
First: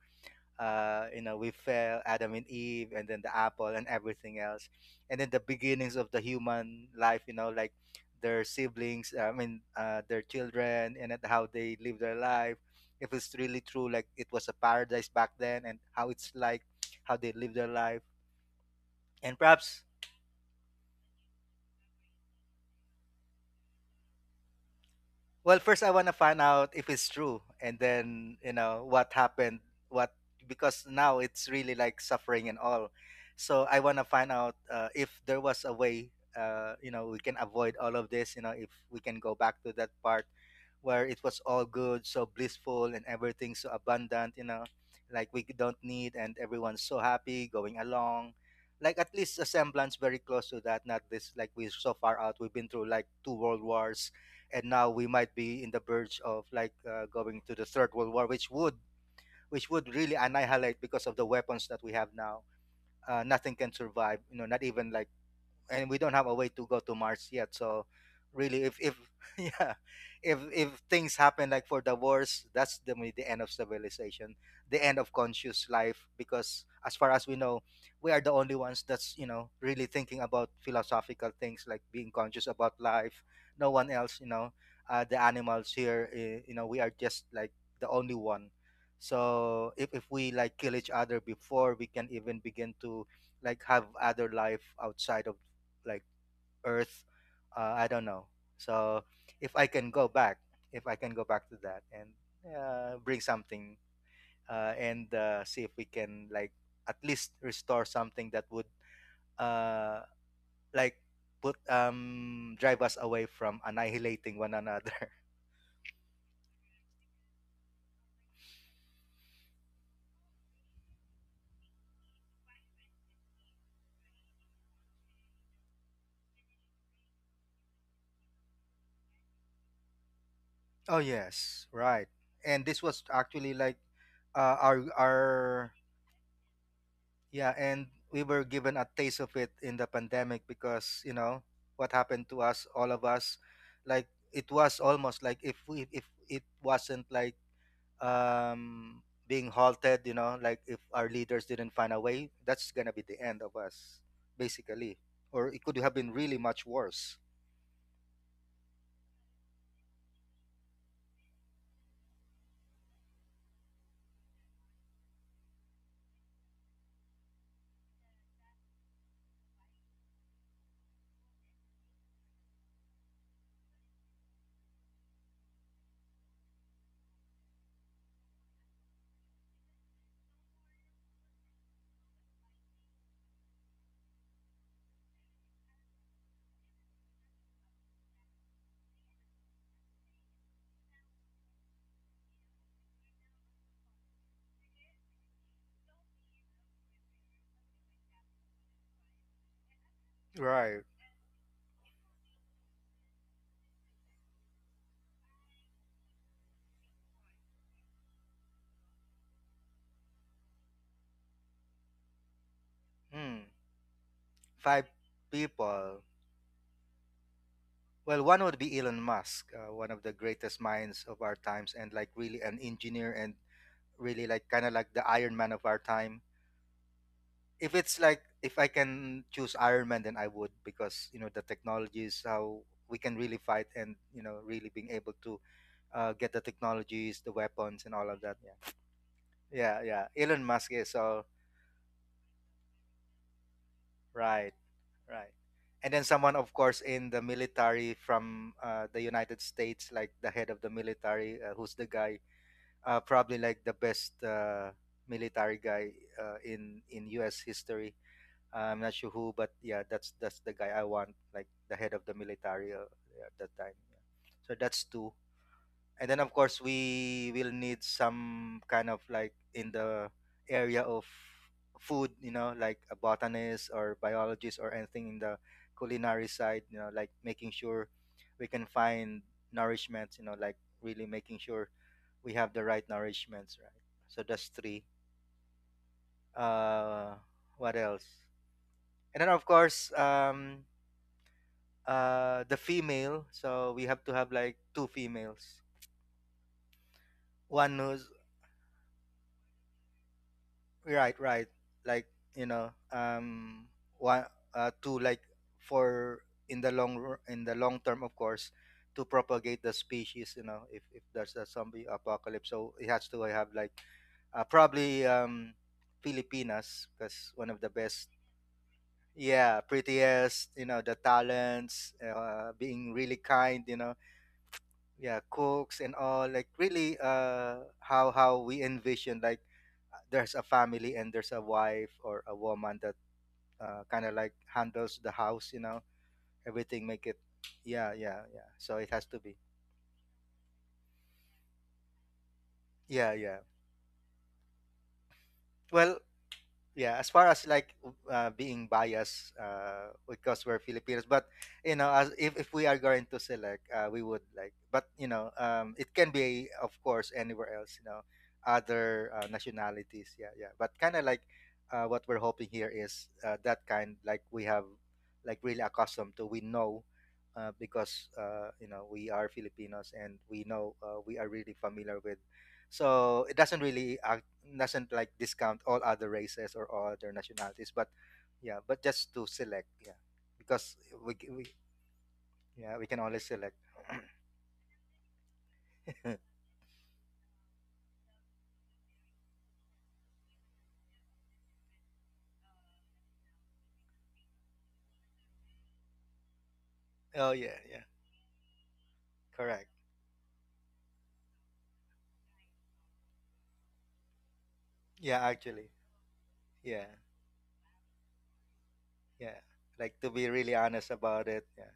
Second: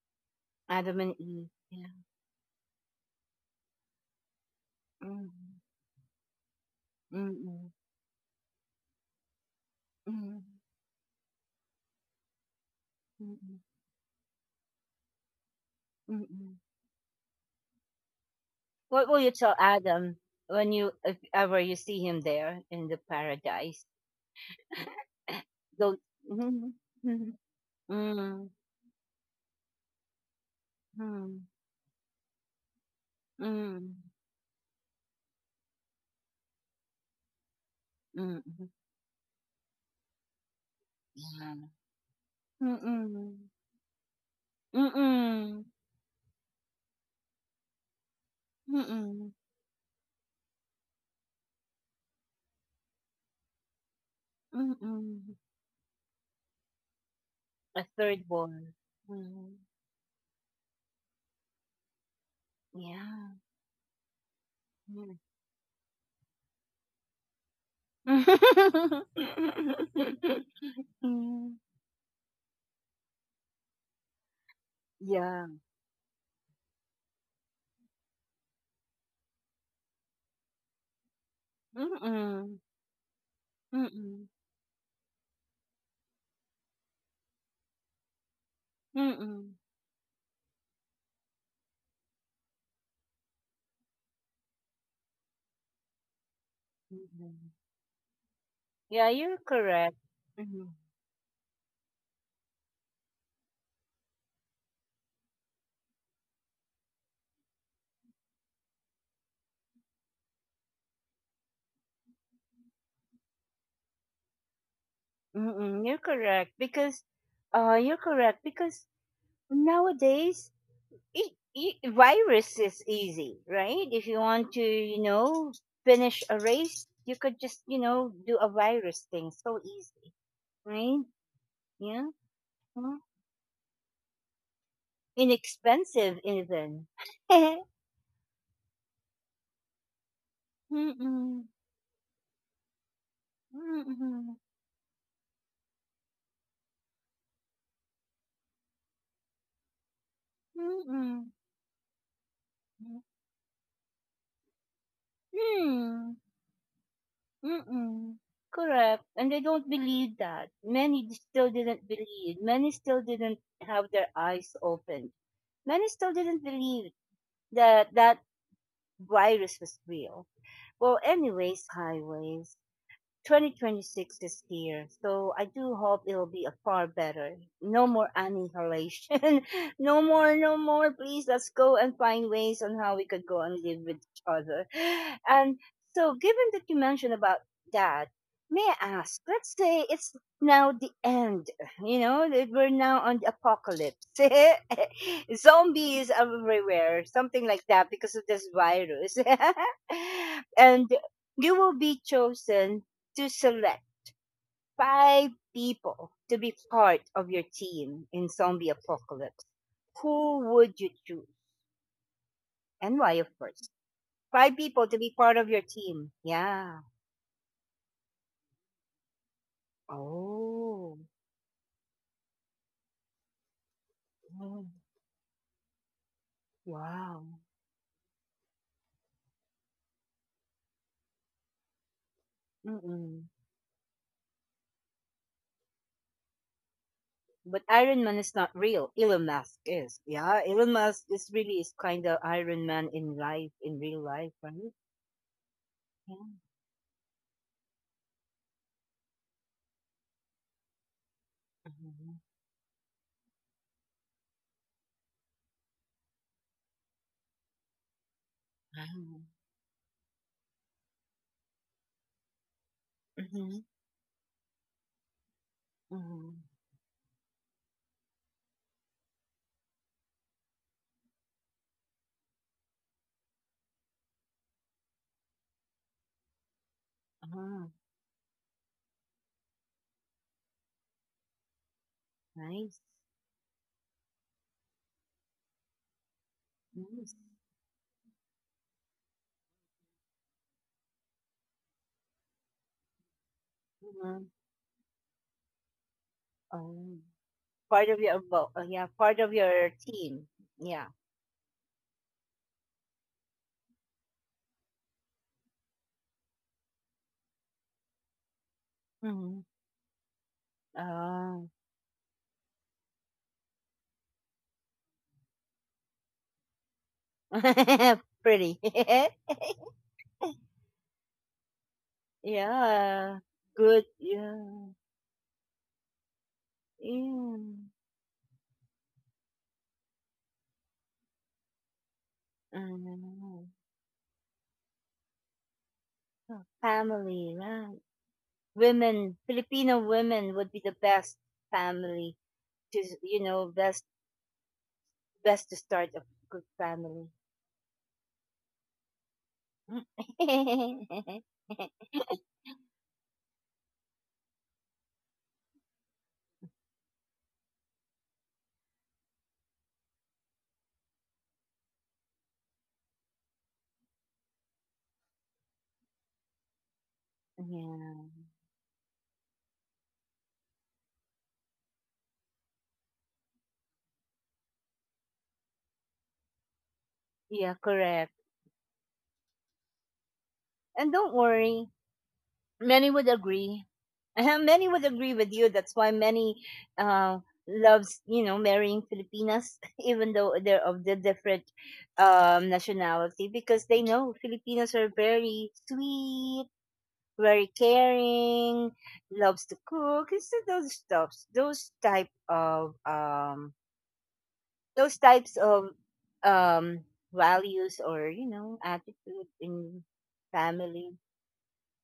Speaker 1: Adam
Speaker 2: uh,
Speaker 1: and
Speaker 2: you know,
Speaker 1: Eve.
Speaker 2: we
Speaker 1: Yeah.
Speaker 2: fell, Adam and Eve, and then the apple and everything else. And then
Speaker 1: Mm,
Speaker 2: the beginnings of the human life, you know,
Speaker 1: mm-mm,
Speaker 2: like their siblings, uh, I mean, uh, their
Speaker 1: mm,
Speaker 2: children, and at how they live their life. If it's really
Speaker 1: mm-mm,
Speaker 2: true, like it was a paradise back then, and how it's
Speaker 1: mm-mm.
Speaker 2: like, how they live their life.
Speaker 1: What will you
Speaker 2: And
Speaker 1: tell
Speaker 2: perhaps,
Speaker 1: Adam when you, if ever you see him there in the paradise?
Speaker 2: well, first I
Speaker 1: Don't.
Speaker 2: want to find out
Speaker 1: Mhm,
Speaker 2: if it's
Speaker 1: mhm.
Speaker 2: true, and then
Speaker 1: Mm,
Speaker 2: you know what happened. What because now it's
Speaker 1: mm,
Speaker 2: really like suffering and all. So I want to find out uh, if there was a way. Uh, you know, we can avoid all of this. You
Speaker 1: mm,
Speaker 2: know, if
Speaker 1: mm,
Speaker 2: we can go back to that part where it was
Speaker 1: yeah.
Speaker 2: all good, so blissful, and
Speaker 1: Mm-mm.
Speaker 2: everything so abundant, you know, like we
Speaker 1: Mm-mm.
Speaker 2: don't need, and everyone's so happy going along. Like at
Speaker 1: Mm-mm.
Speaker 2: least a semblance very close to that, not this like we're so far out. We've been through like two world wars, and now we might
Speaker 1: Mm-mm.
Speaker 2: be in the verge of like uh, going to the
Speaker 1: A
Speaker 2: third world
Speaker 1: third
Speaker 2: war, which
Speaker 1: born.
Speaker 2: would
Speaker 1: Mm.
Speaker 2: which would really annihilate because of the weapons that we have now. Uh,
Speaker 1: Yeah.
Speaker 2: nothing can survive, you know, not even like,
Speaker 1: Mm.
Speaker 2: and we don't have a way to go to Mars yet. So really, if if yeah, if if things happen
Speaker 1: Mm.
Speaker 2: like for the wars, that's the maybe the end of civilization, the end of
Speaker 1: Yeah.
Speaker 2: conscious life. Because as far as we know, we are the only ones that's, you know, really thinking about philosophical things like being conscious
Speaker 1: Mm-mm.
Speaker 2: about life. No one else, you
Speaker 1: Mm-mm.
Speaker 2: know, uh, the animals here, eh, you know, we are just like the only one.
Speaker 1: Mm-mm.
Speaker 2: So if, if we like kill each other before we can even begin to like have other life outside of like Earth.
Speaker 1: Mm-mm.
Speaker 2: Uh, I don't know. So
Speaker 1: Yeah, you're
Speaker 2: if I can
Speaker 1: correct.
Speaker 2: go back,
Speaker 1: Mm-mm.
Speaker 2: if I can go back to that and uh, bring something uh, and uh, see if we can like at least restore something that would uh, like put um drive us away from annihilating one another.
Speaker 1: Mm-mm. You're correct because uh you're correct because nowadays, it, it, virus is easy, right? If you want to, you know, finish a race, you could just, you know, do a virus thing so easy,
Speaker 2: Oh
Speaker 1: right?
Speaker 2: yes, right.
Speaker 1: Yeah.
Speaker 2: And this
Speaker 1: mhm.
Speaker 2: was actually like uh, our our
Speaker 1: Inexpensive even.
Speaker 2: Yeah, and we were given a taste of it in the pandemic because, you know,
Speaker 1: Mm-mm,
Speaker 2: what happened to us, all of us, like
Speaker 1: mm-mm,
Speaker 2: it was almost like if we if it wasn't like um being halted, you know, like if our
Speaker 1: mm-mm,
Speaker 2: leaders didn't find a way, that's gonna be the end of us, basically. Or it could have been
Speaker 1: mm,
Speaker 2: really much worse.
Speaker 1: mm-mm. Correct. And they don't believe that. Many d- still didn't believe. Many still didn't have their eyes opened. Many still didn't believe that that virus was real. Well, anyways, highways. twenty twenty-six is here, so I do hope it'll be a far better. No more annihilation. No more, no more. Please, let's go and find ways on how we could go and live with each other. And so, given that you mentioned about that, may I ask, let's say it's now the end, you know, that we're now on the apocalypse. Zombies everywhere, something like that, because of this virus.
Speaker 2: Right.
Speaker 1: And you will be chosen to select five people to be part of your team in zombie apocalypse, who would you choose and why, of
Speaker 2: Hmm.
Speaker 1: course? Five people
Speaker 2: Five
Speaker 1: to be part of your
Speaker 2: people.
Speaker 1: team. Yeah.
Speaker 2: Well, one would be Elon Musk, uh, one of the greatest
Speaker 1: Oh.
Speaker 2: minds of our times, and like really an engineer and really like kind
Speaker 1: Oh,
Speaker 2: of like the Iron Man of our time.
Speaker 1: wow.
Speaker 2: If it's like if I can choose Iron Man, then I would because you know the technologies how we can
Speaker 1: Mm-mm.
Speaker 2: really fight and you know really being able to uh, get the technologies, the
Speaker 1: But
Speaker 2: weapons, and
Speaker 1: Iron
Speaker 2: all of
Speaker 1: Man
Speaker 2: that.
Speaker 1: is not
Speaker 2: Yeah,
Speaker 1: real. Elon Musk
Speaker 2: yeah,
Speaker 1: is.
Speaker 2: yeah. Elon
Speaker 1: Yeah.
Speaker 2: Musk
Speaker 1: Elon
Speaker 2: is
Speaker 1: Musk
Speaker 2: all
Speaker 1: is really is kind of Iron Man in life, in real life,
Speaker 2: right,
Speaker 1: right?
Speaker 2: right. And then
Speaker 1: Yeah.
Speaker 2: someone, of course, in the military from uh, the United States, like the head of the military, uh, who's the guy,
Speaker 1: Mhm.
Speaker 2: uh, probably like the best uh, military guy uh, in in U S history. I'm not sure
Speaker 1: Wow.
Speaker 2: who, but yeah, that's that's the guy I want, like the head of the military uh, at that
Speaker 1: Mhm.
Speaker 2: time. Yeah. So that's two, and then of
Speaker 1: Mhm.
Speaker 2: course we will need some kind of like in the area of food, you know, like a botanist or biologist or anything in the culinary side, you know, like making
Speaker 1: Ah,
Speaker 2: sure we can find nourishments, you know, like really making sure we have the
Speaker 1: nice.
Speaker 2: right nourishments, right? So that's three. Uh,
Speaker 1: Nice.
Speaker 2: what else? And then of course, um, uh the female, so we have to have like two females,
Speaker 1: Um,
Speaker 2: one
Speaker 1: Part of
Speaker 2: who's
Speaker 1: your bo- uh, yeah, part of your team. Yeah.
Speaker 2: right, right, like you know um one uh two, like for in the long ru- in the long term, of course, to
Speaker 1: Mm-hmm.
Speaker 2: propagate the species, you know, if, if there's a
Speaker 1: Oh.
Speaker 2: zombie apocalypse, so it has to have like uh, probably um Filipinas because one of the best,
Speaker 1: Pretty.
Speaker 2: yeah, prettiest, you know, the talents, uh, being really
Speaker 1: Yeah.
Speaker 2: kind, you
Speaker 1: Good.
Speaker 2: know,
Speaker 1: Yeah.
Speaker 2: yeah, cooks and all, like really
Speaker 1: Yeah.
Speaker 2: uh how how we envision like uh, there's a family and there's a wife or a woman that
Speaker 1: Um,
Speaker 2: uh, kind of like handles the house, you know, everything make it,
Speaker 1: Family, right?
Speaker 2: yeah, yeah, yeah, so it has
Speaker 1: Women,
Speaker 2: to be,
Speaker 1: Filipino women would be the best family to
Speaker 2: yeah,
Speaker 1: you
Speaker 2: yeah,
Speaker 1: know best best to start
Speaker 2: well,
Speaker 1: a good
Speaker 2: yeah,
Speaker 1: family.
Speaker 2: as far as like uh, being biased uh, because we're Filipinos, but you know, as if, if we are going to select, uh, we would like, but you know, um, it can be of course anywhere else, you know, other uh, nationalities, yeah, yeah, but kind of like uh, what we're hoping here is uh, that kind like we have like really accustomed to, we know uh,
Speaker 1: Yeah.
Speaker 2: because uh, you know we are Filipinos and we know, uh, we are really familiar with, so it doesn't really ac doesn't like discount all other races or all other
Speaker 1: Yeah.
Speaker 2: nationalities, but
Speaker 1: Correct.
Speaker 2: yeah, but just to select, yeah, because
Speaker 1: And don't
Speaker 2: we, we
Speaker 1: worry.
Speaker 2: yeah we
Speaker 1: Many
Speaker 2: can
Speaker 1: would
Speaker 2: only select.
Speaker 1: agree. Uh, many would agree with you. That's why many uh, loves, you know, marrying Filipinas, even though they're of the different um, nationality, because they know Filipinas are very sweet,
Speaker 2: Oh
Speaker 1: very
Speaker 2: yeah, yeah.
Speaker 1: caring, loves to
Speaker 2: Correct,
Speaker 1: cook. It's those stuffs, those type of um, those
Speaker 2: yeah,
Speaker 1: types
Speaker 2: actually,
Speaker 1: of um,
Speaker 2: yeah,
Speaker 1: values or you know attitude
Speaker 2: yeah,
Speaker 1: in
Speaker 2: like to be really
Speaker 1: family.
Speaker 2: honest about it, yeah.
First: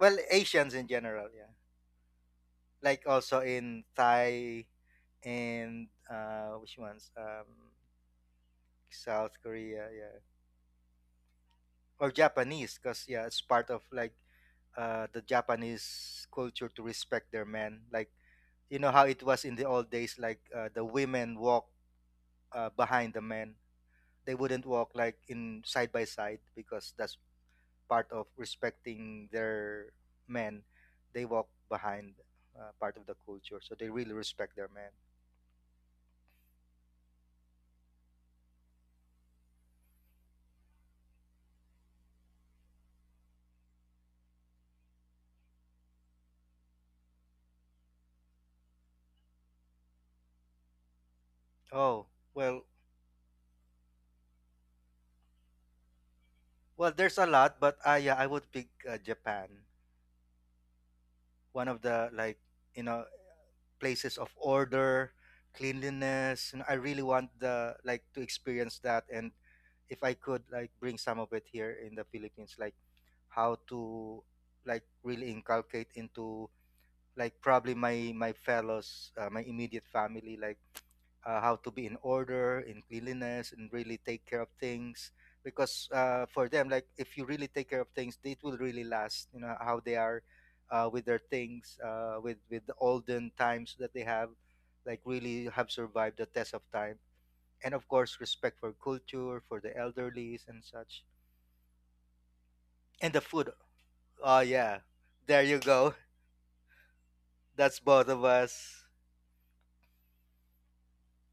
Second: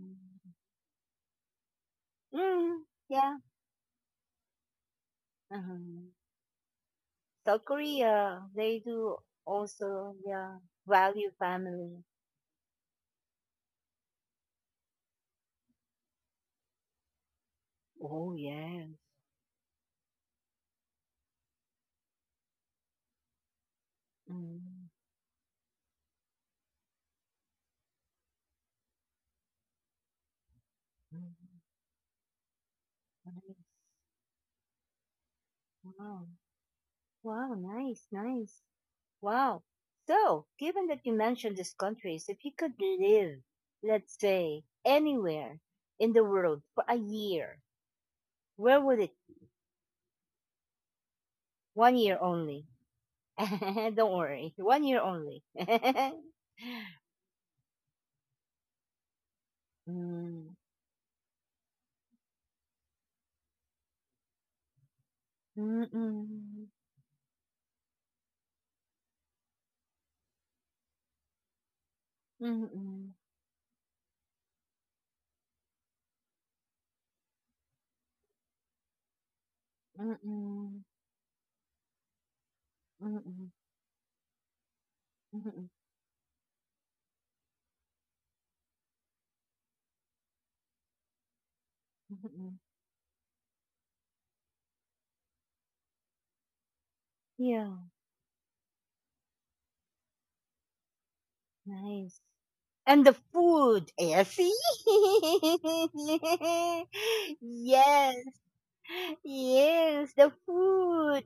Speaker 2: Well, Asians in general, yeah,
Speaker 1: Mm,
Speaker 2: like
Speaker 1: yeah.
Speaker 2: also in Thai
Speaker 1: Uh-huh.
Speaker 2: and uh which ones um
Speaker 1: South Korea, they do
Speaker 2: South Korea,
Speaker 1: also,
Speaker 2: yeah,
Speaker 1: yeah, value
Speaker 2: or
Speaker 1: family.
Speaker 2: Japanese, because yeah it's part of like uh, the Japanese culture to respect their men. Like
Speaker 1: Oh,
Speaker 2: you know
Speaker 1: yes.
Speaker 2: how it was in the old days, like uh, the women walk uh, behind the men. They wouldn't walk
Speaker 1: Mm,
Speaker 2: like in side by side because that's part of respecting their men. They walk
Speaker 1: mm,
Speaker 2: behind, uh, part of the culture,
Speaker 1: nice.
Speaker 2: so they really respect their men.
Speaker 1: Wow. Wow, nice, nice. Wow. So, given that you mentioned these countries, if you could live, let's say, anywhere in the world for a year, where would it? One
Speaker 2: Oh,
Speaker 1: year
Speaker 2: well,
Speaker 1: only. Don't worry, one year only.
Speaker 2: well, there's a lot, but uh, yeah, I would pick uh, Japan.
Speaker 1: Mm,
Speaker 2: One of the like you know places of order,
Speaker 1: mm,
Speaker 2: cleanliness. And I
Speaker 1: mm,
Speaker 2: really want the like to experience that. And if I could like bring some of it here in the Philippines, like
Speaker 1: mm, mm.
Speaker 2: how to like really inculcate into like probably my my fellows, uh, my immediate
Speaker 1: Mm,
Speaker 2: family, like
Speaker 1: mm,
Speaker 2: uh, how to be in order in
Speaker 1: mm,
Speaker 2: cleanliness
Speaker 1: mm.
Speaker 2: and really take care of things
Speaker 1: Mm
Speaker 2: because uh, for them like if you really take care of things it will really last, you know how they are uh, with their things, uh,
Speaker 1: mm
Speaker 2: with with
Speaker 1: mm.
Speaker 2: the olden times that they have like really have survived the test of time, and
Speaker 1: Yeah,
Speaker 2: of course respect for culture for the elderlies and such,
Speaker 1: nice. And
Speaker 2: and the
Speaker 1: the
Speaker 2: food,
Speaker 1: food, eh,
Speaker 2: oh
Speaker 1: see?
Speaker 2: yeah, there you go. That's both
Speaker 1: Yes,
Speaker 2: of us,
Speaker 1: yes, the food.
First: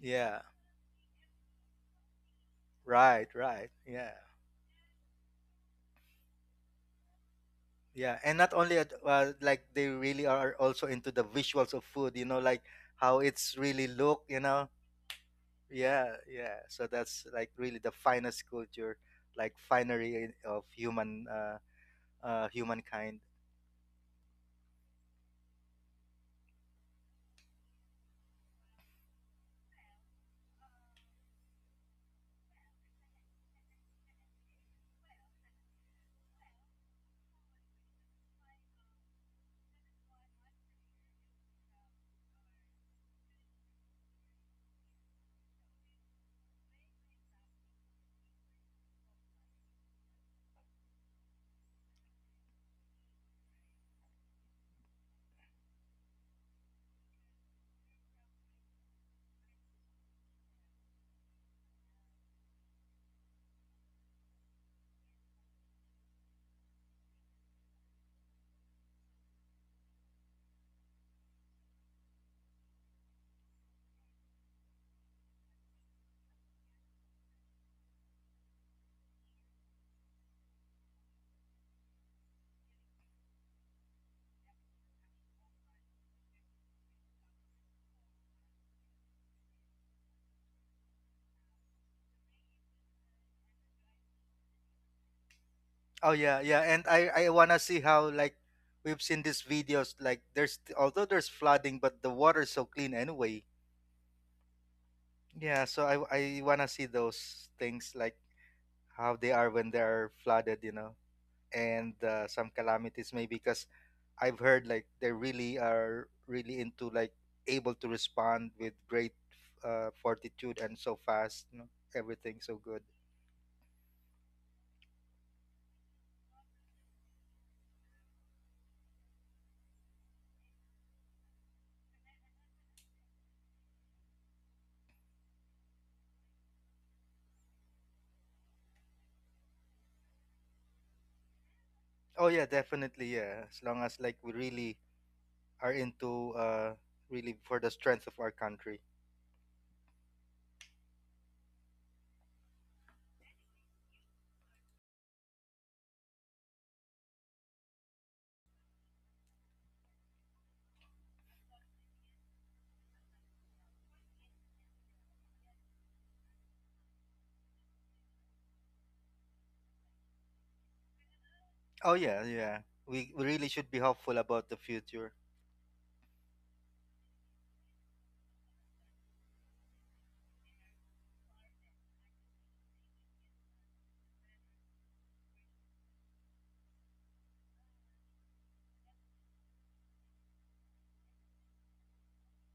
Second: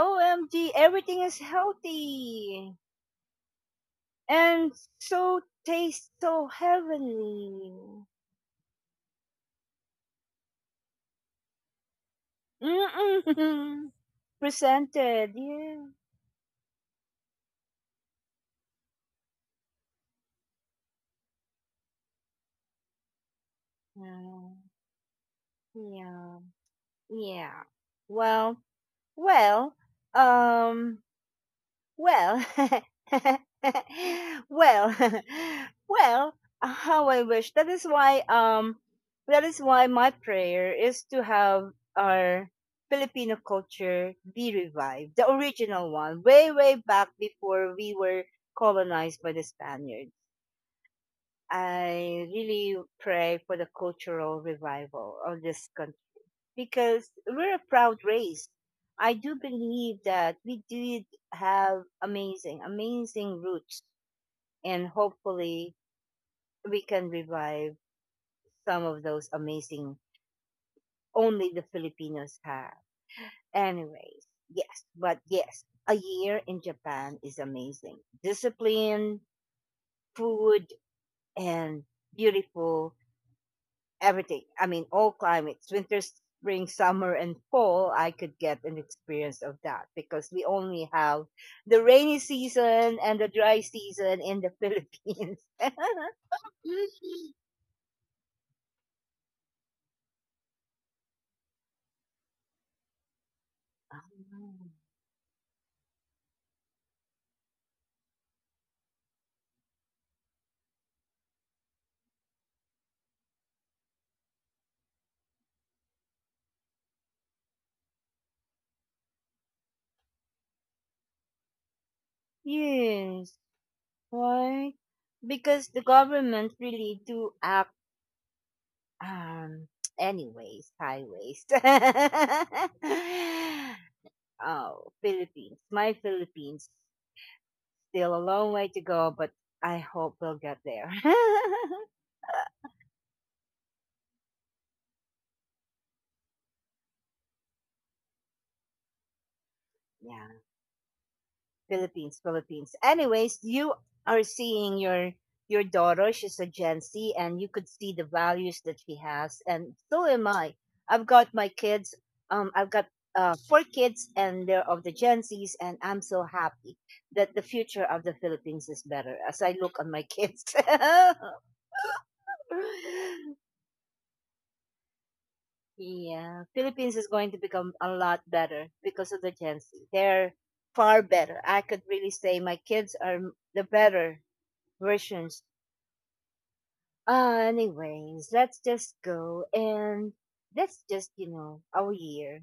Speaker 2: yeah.
Speaker 1: everything is healthy
Speaker 2: Right, right. Yeah.
Speaker 1: and so tastes so heavenly.
Speaker 2: Yeah. And not only at- uh, like they really are also into the visuals of food, you know, like how it's really
Speaker 1: Mm-mm.
Speaker 2: look, you know.
Speaker 1: Presented, yeah.
Speaker 2: Yeah, yeah. So that's like really the finest culture, like finery in- of human uh, uh humankind.
Speaker 1: Yeah, yeah, yeah. Well, well, um, well, well, well, how I wish. That is why um that is why my prayer is to have our Filipino culture be revived, the original one, way way back before we were colonized by the Spaniards. I really pray for the cultural revival of this country because we're a proud race. I do believe that we did have amazing, amazing roots, and hopefully we can revive some of those amazing only the Filipinos have. Anyways, yes, but yes, a year in Japan is amazing. Discipline, food, and beautiful everything. I mean, all climates, winter, spring, summer, and fall, I could get an experience of that because we only have the rainy season and the dry season in the Philippines.
Speaker 2: Oh yeah, yeah. And I I want to see how like we've seen these videos like there's although there's flooding but the water's so clean anyway. Yeah, so I I want to see those things like how they are when they're flooded, you know. And uh, some calamities maybe because I've heard like they really are really into like able to respond with great uh, fortitude and so fast, you know, everything so good.
Speaker 1: Yes, why? Because the government really do act um anyways, highways. Oh, Philippines, my Philippines. Still a long way to go, but I hope we'll get there.
Speaker 2: Oh yeah, definitely, yeah. As long as like we really are into uh, really for the strength of our country.
Speaker 1: Yeah, Philippines, Philippines. Anyways, you are seeing your your daughter. She's a Gen Z, and you could see the values that she has, and so am I. I've got my kids. Um, I've got uh, four kids, and they're of the Gen Zs, and I'm so happy that the future of the Philippines is better as I look on my kids.
Speaker 2: Oh yeah, yeah. We, we really should be hopeful about the future.
Speaker 1: Yeah, Philippines is going to become a lot better because of the Gen Z. They're far better. I could really say my kids are m- the better versions. Uh, anyways, let's just go and let's just, you know, our year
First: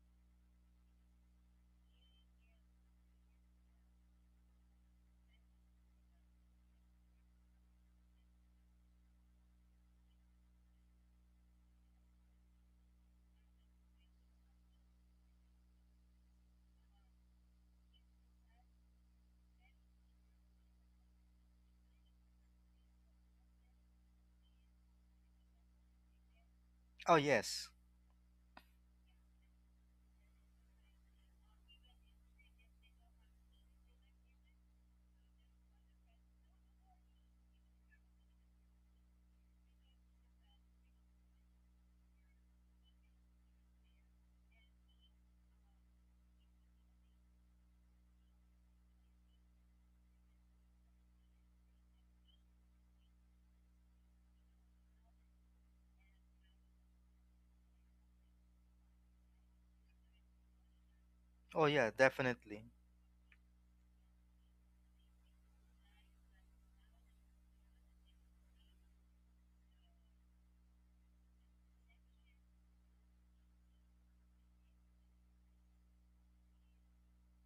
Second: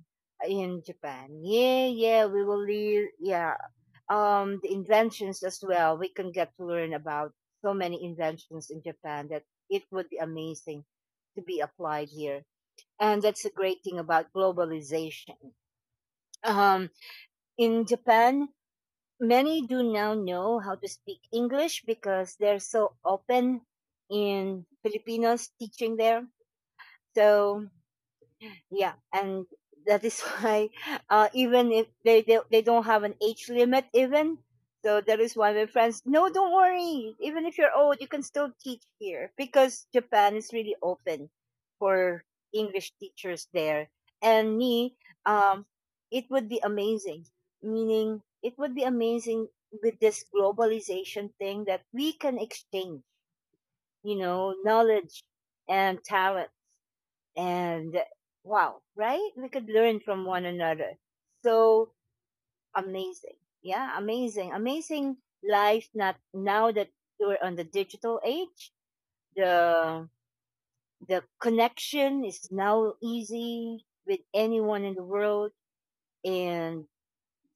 Speaker 1: in Japan. Yeah, yeah, we will leave. Yeah, um, the inventions as well. We can get to learn about so many inventions in Japan that it would be amazing to be applied here and that's a great thing about globalization. Um, in Japan, many do now know how to speak English because they're so open in Filipinos teaching there.
Speaker 2: Oh
Speaker 1: So
Speaker 2: yes.
Speaker 1: yeah, and that is why uh, even if they, they they don't have an age limit, even so that is why my friends, no, don't worry. Even if you're old, you can still teach here because Japan is really open for English teachers there. And me, um, it would be amazing. Meaning, it would be amazing with this globalization thing that we can exchange, you know, knowledge and talent and wow, right? We could learn from one another.
Speaker 2: Oh
Speaker 1: So
Speaker 2: yeah, definitely.
Speaker 1: amazing. Yeah, amazing. Amazing life not now that we're on the digital age. The the connection is now easy with anyone in the world and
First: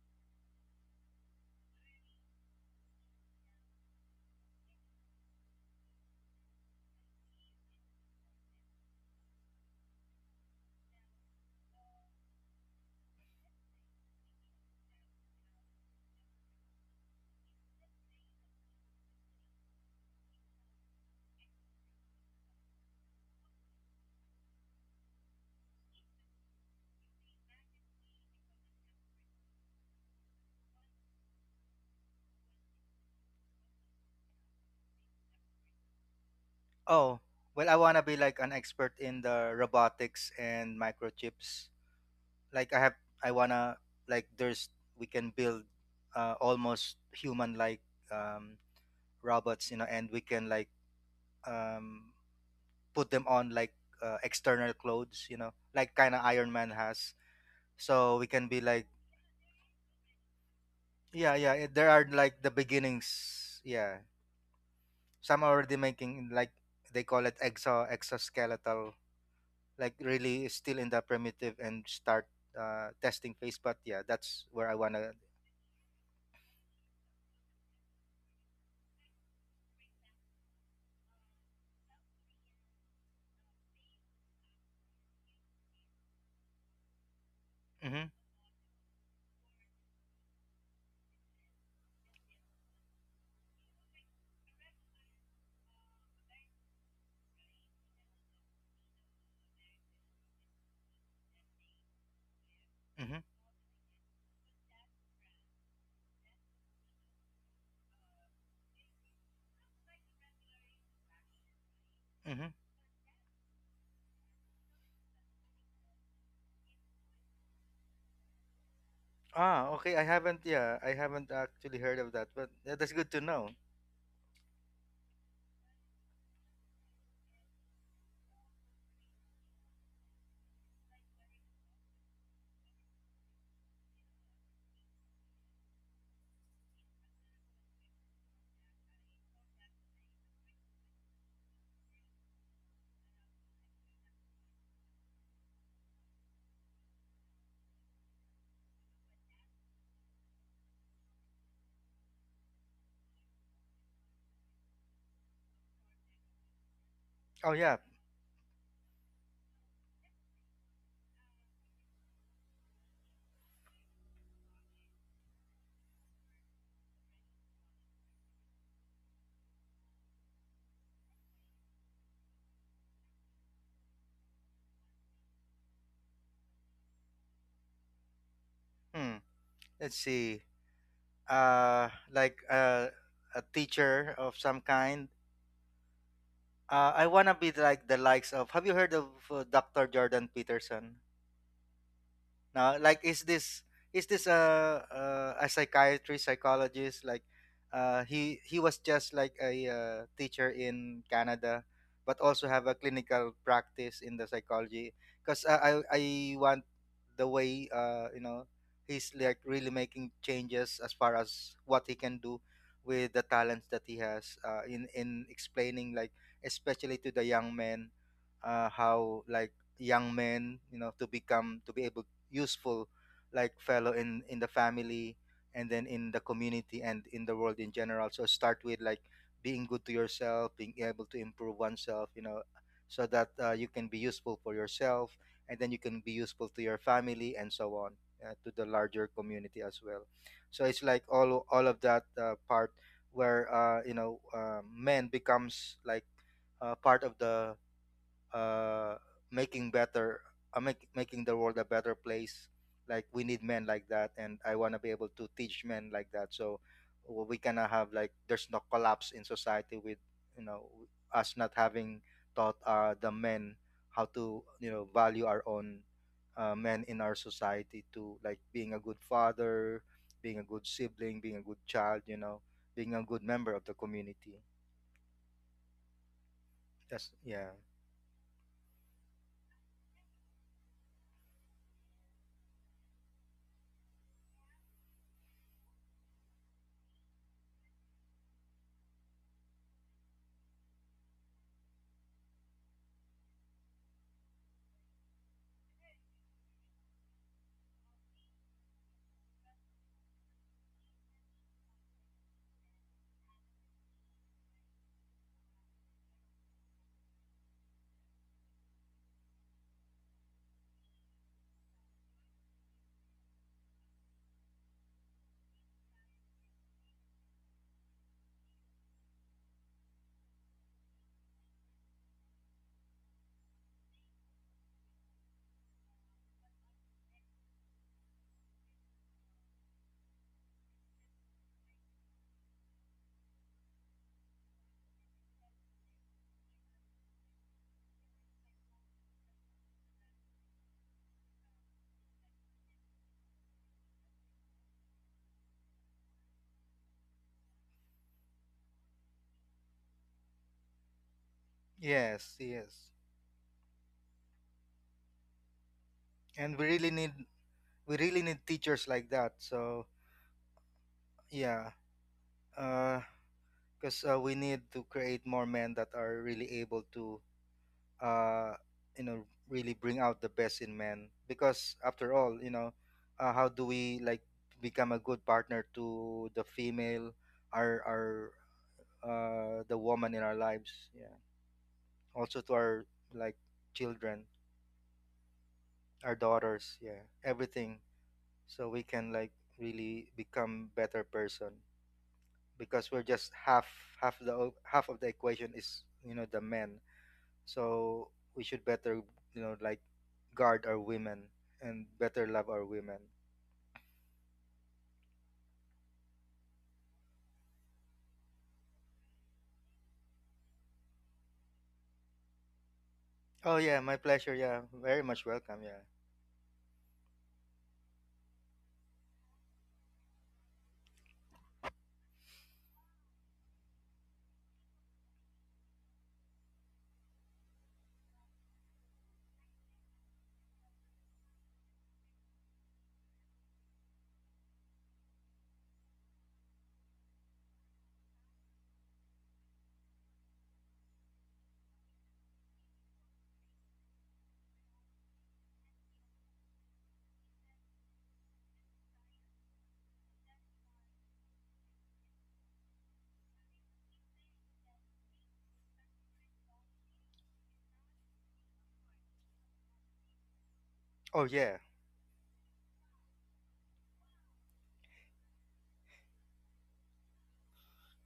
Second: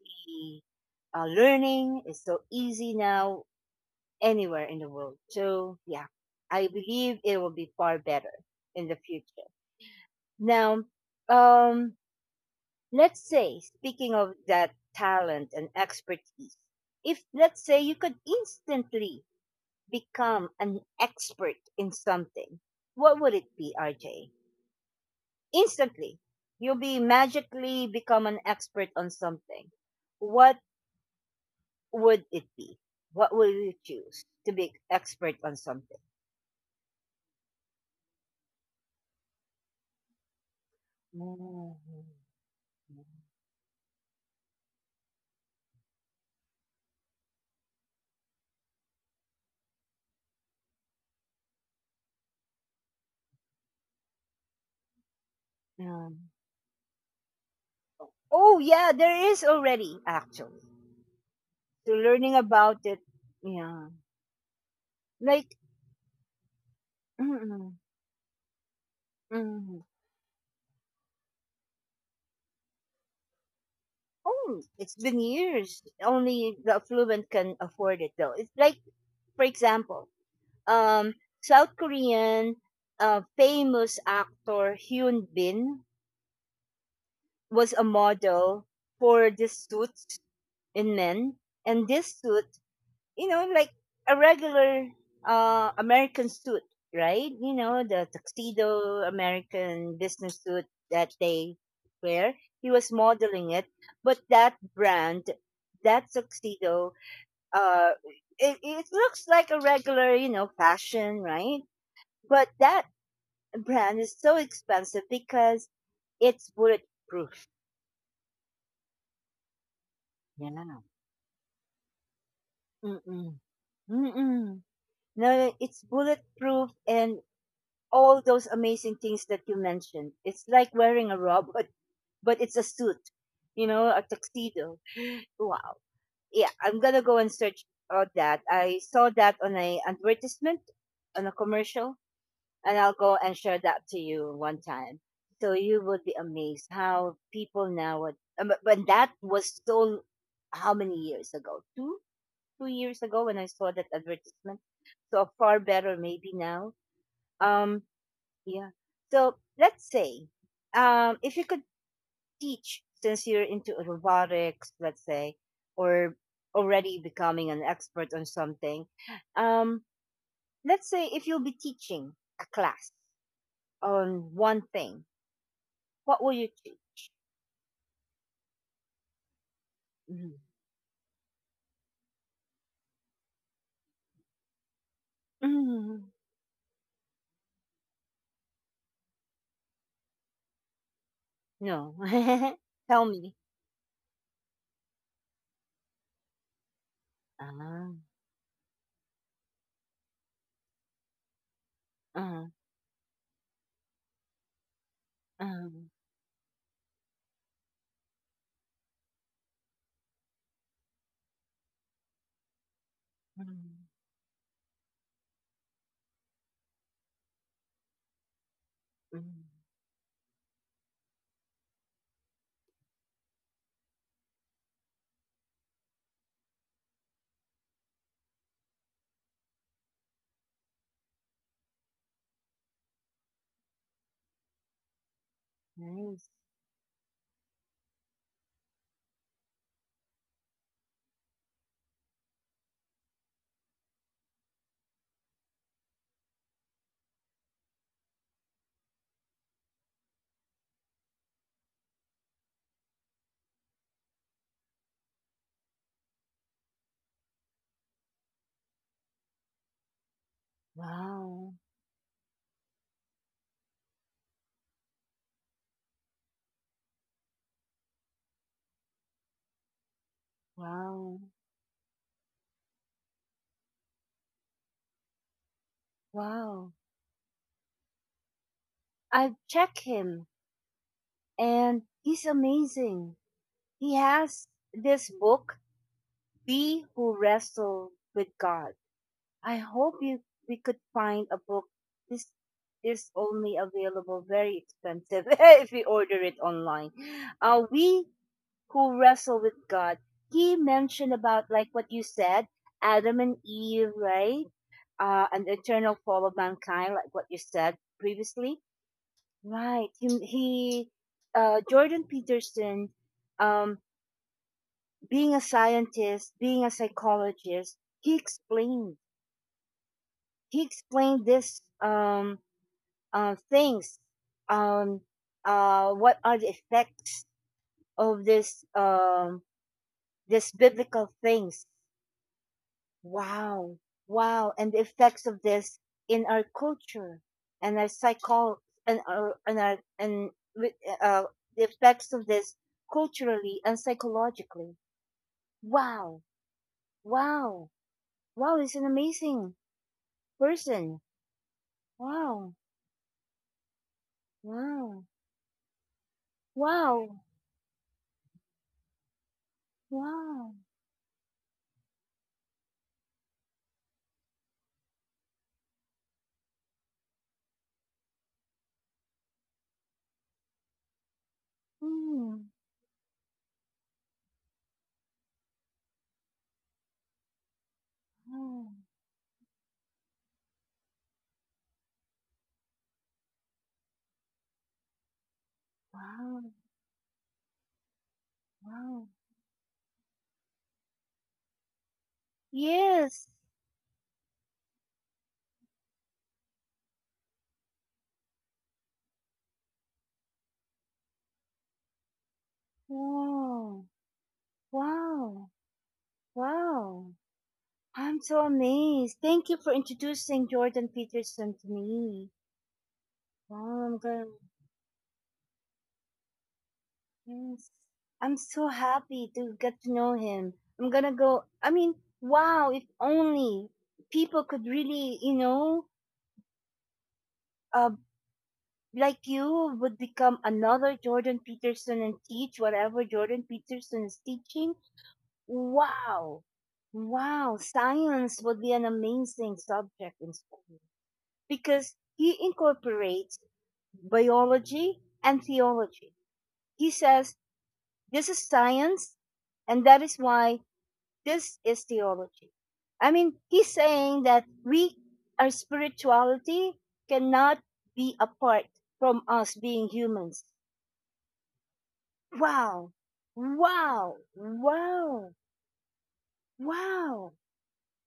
Speaker 1: the uh, learning is so easy now anywhere in the world. So yeah, I believe it will be far better in the future. Now, um, let's say, speaking of that talent and expertise, if let's say you could instantly become an expert in something, what would it be, R J? Instantly, you'll be magically become an expert on something. What would it be? What will you choose to be expert on something?
Speaker 2: Oh, well, I wanna be like an expert in the robotics and microchips.
Speaker 1: Mm.
Speaker 2: Like I have, I wanna, like there's, we can build uh, almost human like um, robots, you know, and we can like um, put them on like uh, external clothes, you know, like kind of
Speaker 1: Um,
Speaker 2: Iron Man has, so we can be
Speaker 1: oh
Speaker 2: like,
Speaker 1: yeah, there is already actually.
Speaker 2: yeah, yeah, it- there
Speaker 1: So
Speaker 2: are
Speaker 1: learning
Speaker 2: like the
Speaker 1: about it,
Speaker 2: beginnings,
Speaker 1: yeah,
Speaker 2: yeah, some are
Speaker 1: like
Speaker 2: already making like, they call it exo exoskeletal,
Speaker 1: mm.
Speaker 2: like really still in the primitive and start uh, testing phase, but yeah, that's
Speaker 1: Oh,
Speaker 2: where I want
Speaker 1: it's
Speaker 2: to.
Speaker 1: been years. Only the affluent can afford it, though. It's like, for example, um, South Korean uh, famous actor Hyun Bin was a
Speaker 2: Mm-hmm,
Speaker 1: model for this suit in men, and this suit you know, like a regular uh, American suit, right? You know, the tuxedo American business suit that they wear. He was
Speaker 2: mm-hmm.
Speaker 1: modeling it, but that brand, that tuxedo, uh, it, it looks like a regular, you know, fashion, right? But that brand is so expensive because it's bulletproof.
Speaker 2: Ah, okay. I haven't, yeah,
Speaker 1: Yeah.
Speaker 2: I haven't actually heard of that, but yeah, that's good to
Speaker 1: Mm-mm.
Speaker 2: know.
Speaker 1: Mm-mm. No, it's bulletproof and all those amazing things that you mentioned. It's like wearing a robot, but it's a suit, you know, a tuxedo. Wow. Yeah, I'm gonna go and search uh, that. I saw that on a advertisement, on a commercial, and I'll go and share that to you one time. So you would be amazed how people now would. um, But but that was so how many years ago? Two, two years ago when I saw that advertisement. So far better maybe now.
Speaker 2: Oh, yeah.
Speaker 1: Um, yeah. So let's say, um, if you could teach, since you're into robotics, let's say, or already becoming an expert on something, um, let's say if you'll be teaching a class on one thing, what will you teach?
Speaker 2: Hmm. Let's
Speaker 1: Mhm.
Speaker 2: see. Uh, like uh, a teacher of some kind.
Speaker 1: Mm,
Speaker 2: Uh, I wanna be like the likes of. Have you heard of uh, doctor Jordan Peterson?
Speaker 1: no.
Speaker 2: Now like
Speaker 1: Tell
Speaker 2: is
Speaker 1: me.
Speaker 2: this is this a a, a psychiatrist, psychologist, like
Speaker 1: Ah,
Speaker 2: uh, he he was just like a uh, teacher in Canada but also
Speaker 1: ah,
Speaker 2: have a clinical practice in the psychology, because I,
Speaker 1: ah,
Speaker 2: I I want the way uh, you know he's like really making changes as far as what he can do with the talents that
Speaker 1: mm,
Speaker 2: he has uh, in in explaining like, especially to the young men, uh, how
Speaker 1: mm.
Speaker 2: like young men, you know, to become, to be able useful, like fellow in in the family and then in the community and in the world in general, so start with like being good to yourself, being able to improve oneself, you know, so that uh, you can be useful for yourself, and then you can be
Speaker 1: Nice.
Speaker 2: useful to your family, and so on, uh, to the larger community as well. So it's like all all of that uh, part where uh, you know uh, men becomes like uh, part of the uh, making better, uh, make, making the world a better place. Like we need men like that, and I want to be able to teach men like that. So w- we cannot have like there's no collapse in society with you know us not
Speaker 1: Wow.
Speaker 2: having taught uh, the men how to you know value our own uh, men in our society, to like being a good father, being a good sibling,
Speaker 1: Wow.
Speaker 2: being a good child. You know, being a good member of the community.
Speaker 1: Wow.
Speaker 2: That's yeah.
Speaker 1: I've checked him. And he's amazing. He has this book, We Who Wrestle with God. I hope you we could find a book. This is only available very expensive if we order it online. Uh, We Who Wrestle with God. He mentioned about like what you said, Adam and Eve, right? Uh, an eternal fall of mankind, like what you said previously. Right. He, he uh, Jordan Peterson, um, being a scientist, being a psychologist, he explained he explained this um, uh, things, um, uh, what are the effects of this um, this biblical things. Wow. Wow. And the effects of this in our culture and our psycho and our and our and with, uh, the effects of this culturally and psychologically. Wow. Wow. Wow. He's an amazing person.
Speaker 2: Yes,
Speaker 1: Wow.
Speaker 2: yes.
Speaker 1: Wow.
Speaker 2: And we really need,
Speaker 1: Wow.
Speaker 2: we really need teachers like that. So
Speaker 1: Wow.
Speaker 2: yeah, because uh, uh, we need to create more men that are really able to, uh, you know, really bring out the best in men. Because after all,
Speaker 1: Mm.
Speaker 2: you know, uh, how do we like become a good partner to the female, our our
Speaker 1: Wow.
Speaker 2: uh, the woman in our lives? Yeah, also to our like children, our
Speaker 1: Wow.
Speaker 2: daughters. Yeah, everything. So we
Speaker 1: Wow.
Speaker 2: can like really become better person. Because we're
Speaker 1: Yes.
Speaker 2: just half half the half of the equation is you know the men. So we should better you know like guard our women and better love our women.
Speaker 1: Wow. Wow. Wow. I'm so amazed. Thank you for introducing Jordan Peterson to me.
Speaker 2: Oh yeah,
Speaker 1: Wow,
Speaker 2: my
Speaker 1: I'm gonna
Speaker 2: pleasure. Yeah, very much welcome. Yeah.
Speaker 1: yes. I'm so happy to get to know him. I'm gonna go I mean, wow, if only people could really, you know, uh like you would become another Jordan Peterson and teach whatever Jordan Peterson is teaching. Wow. Wow, science would be an amazing subject in school because he incorporates biology and theology. He says this is science, and that is why this is theology. I mean, he's saying that we, our spirituality, cannot be apart from us being humans.
Speaker 2: Oh yeah.
Speaker 1: Wow, wow, wow, wow,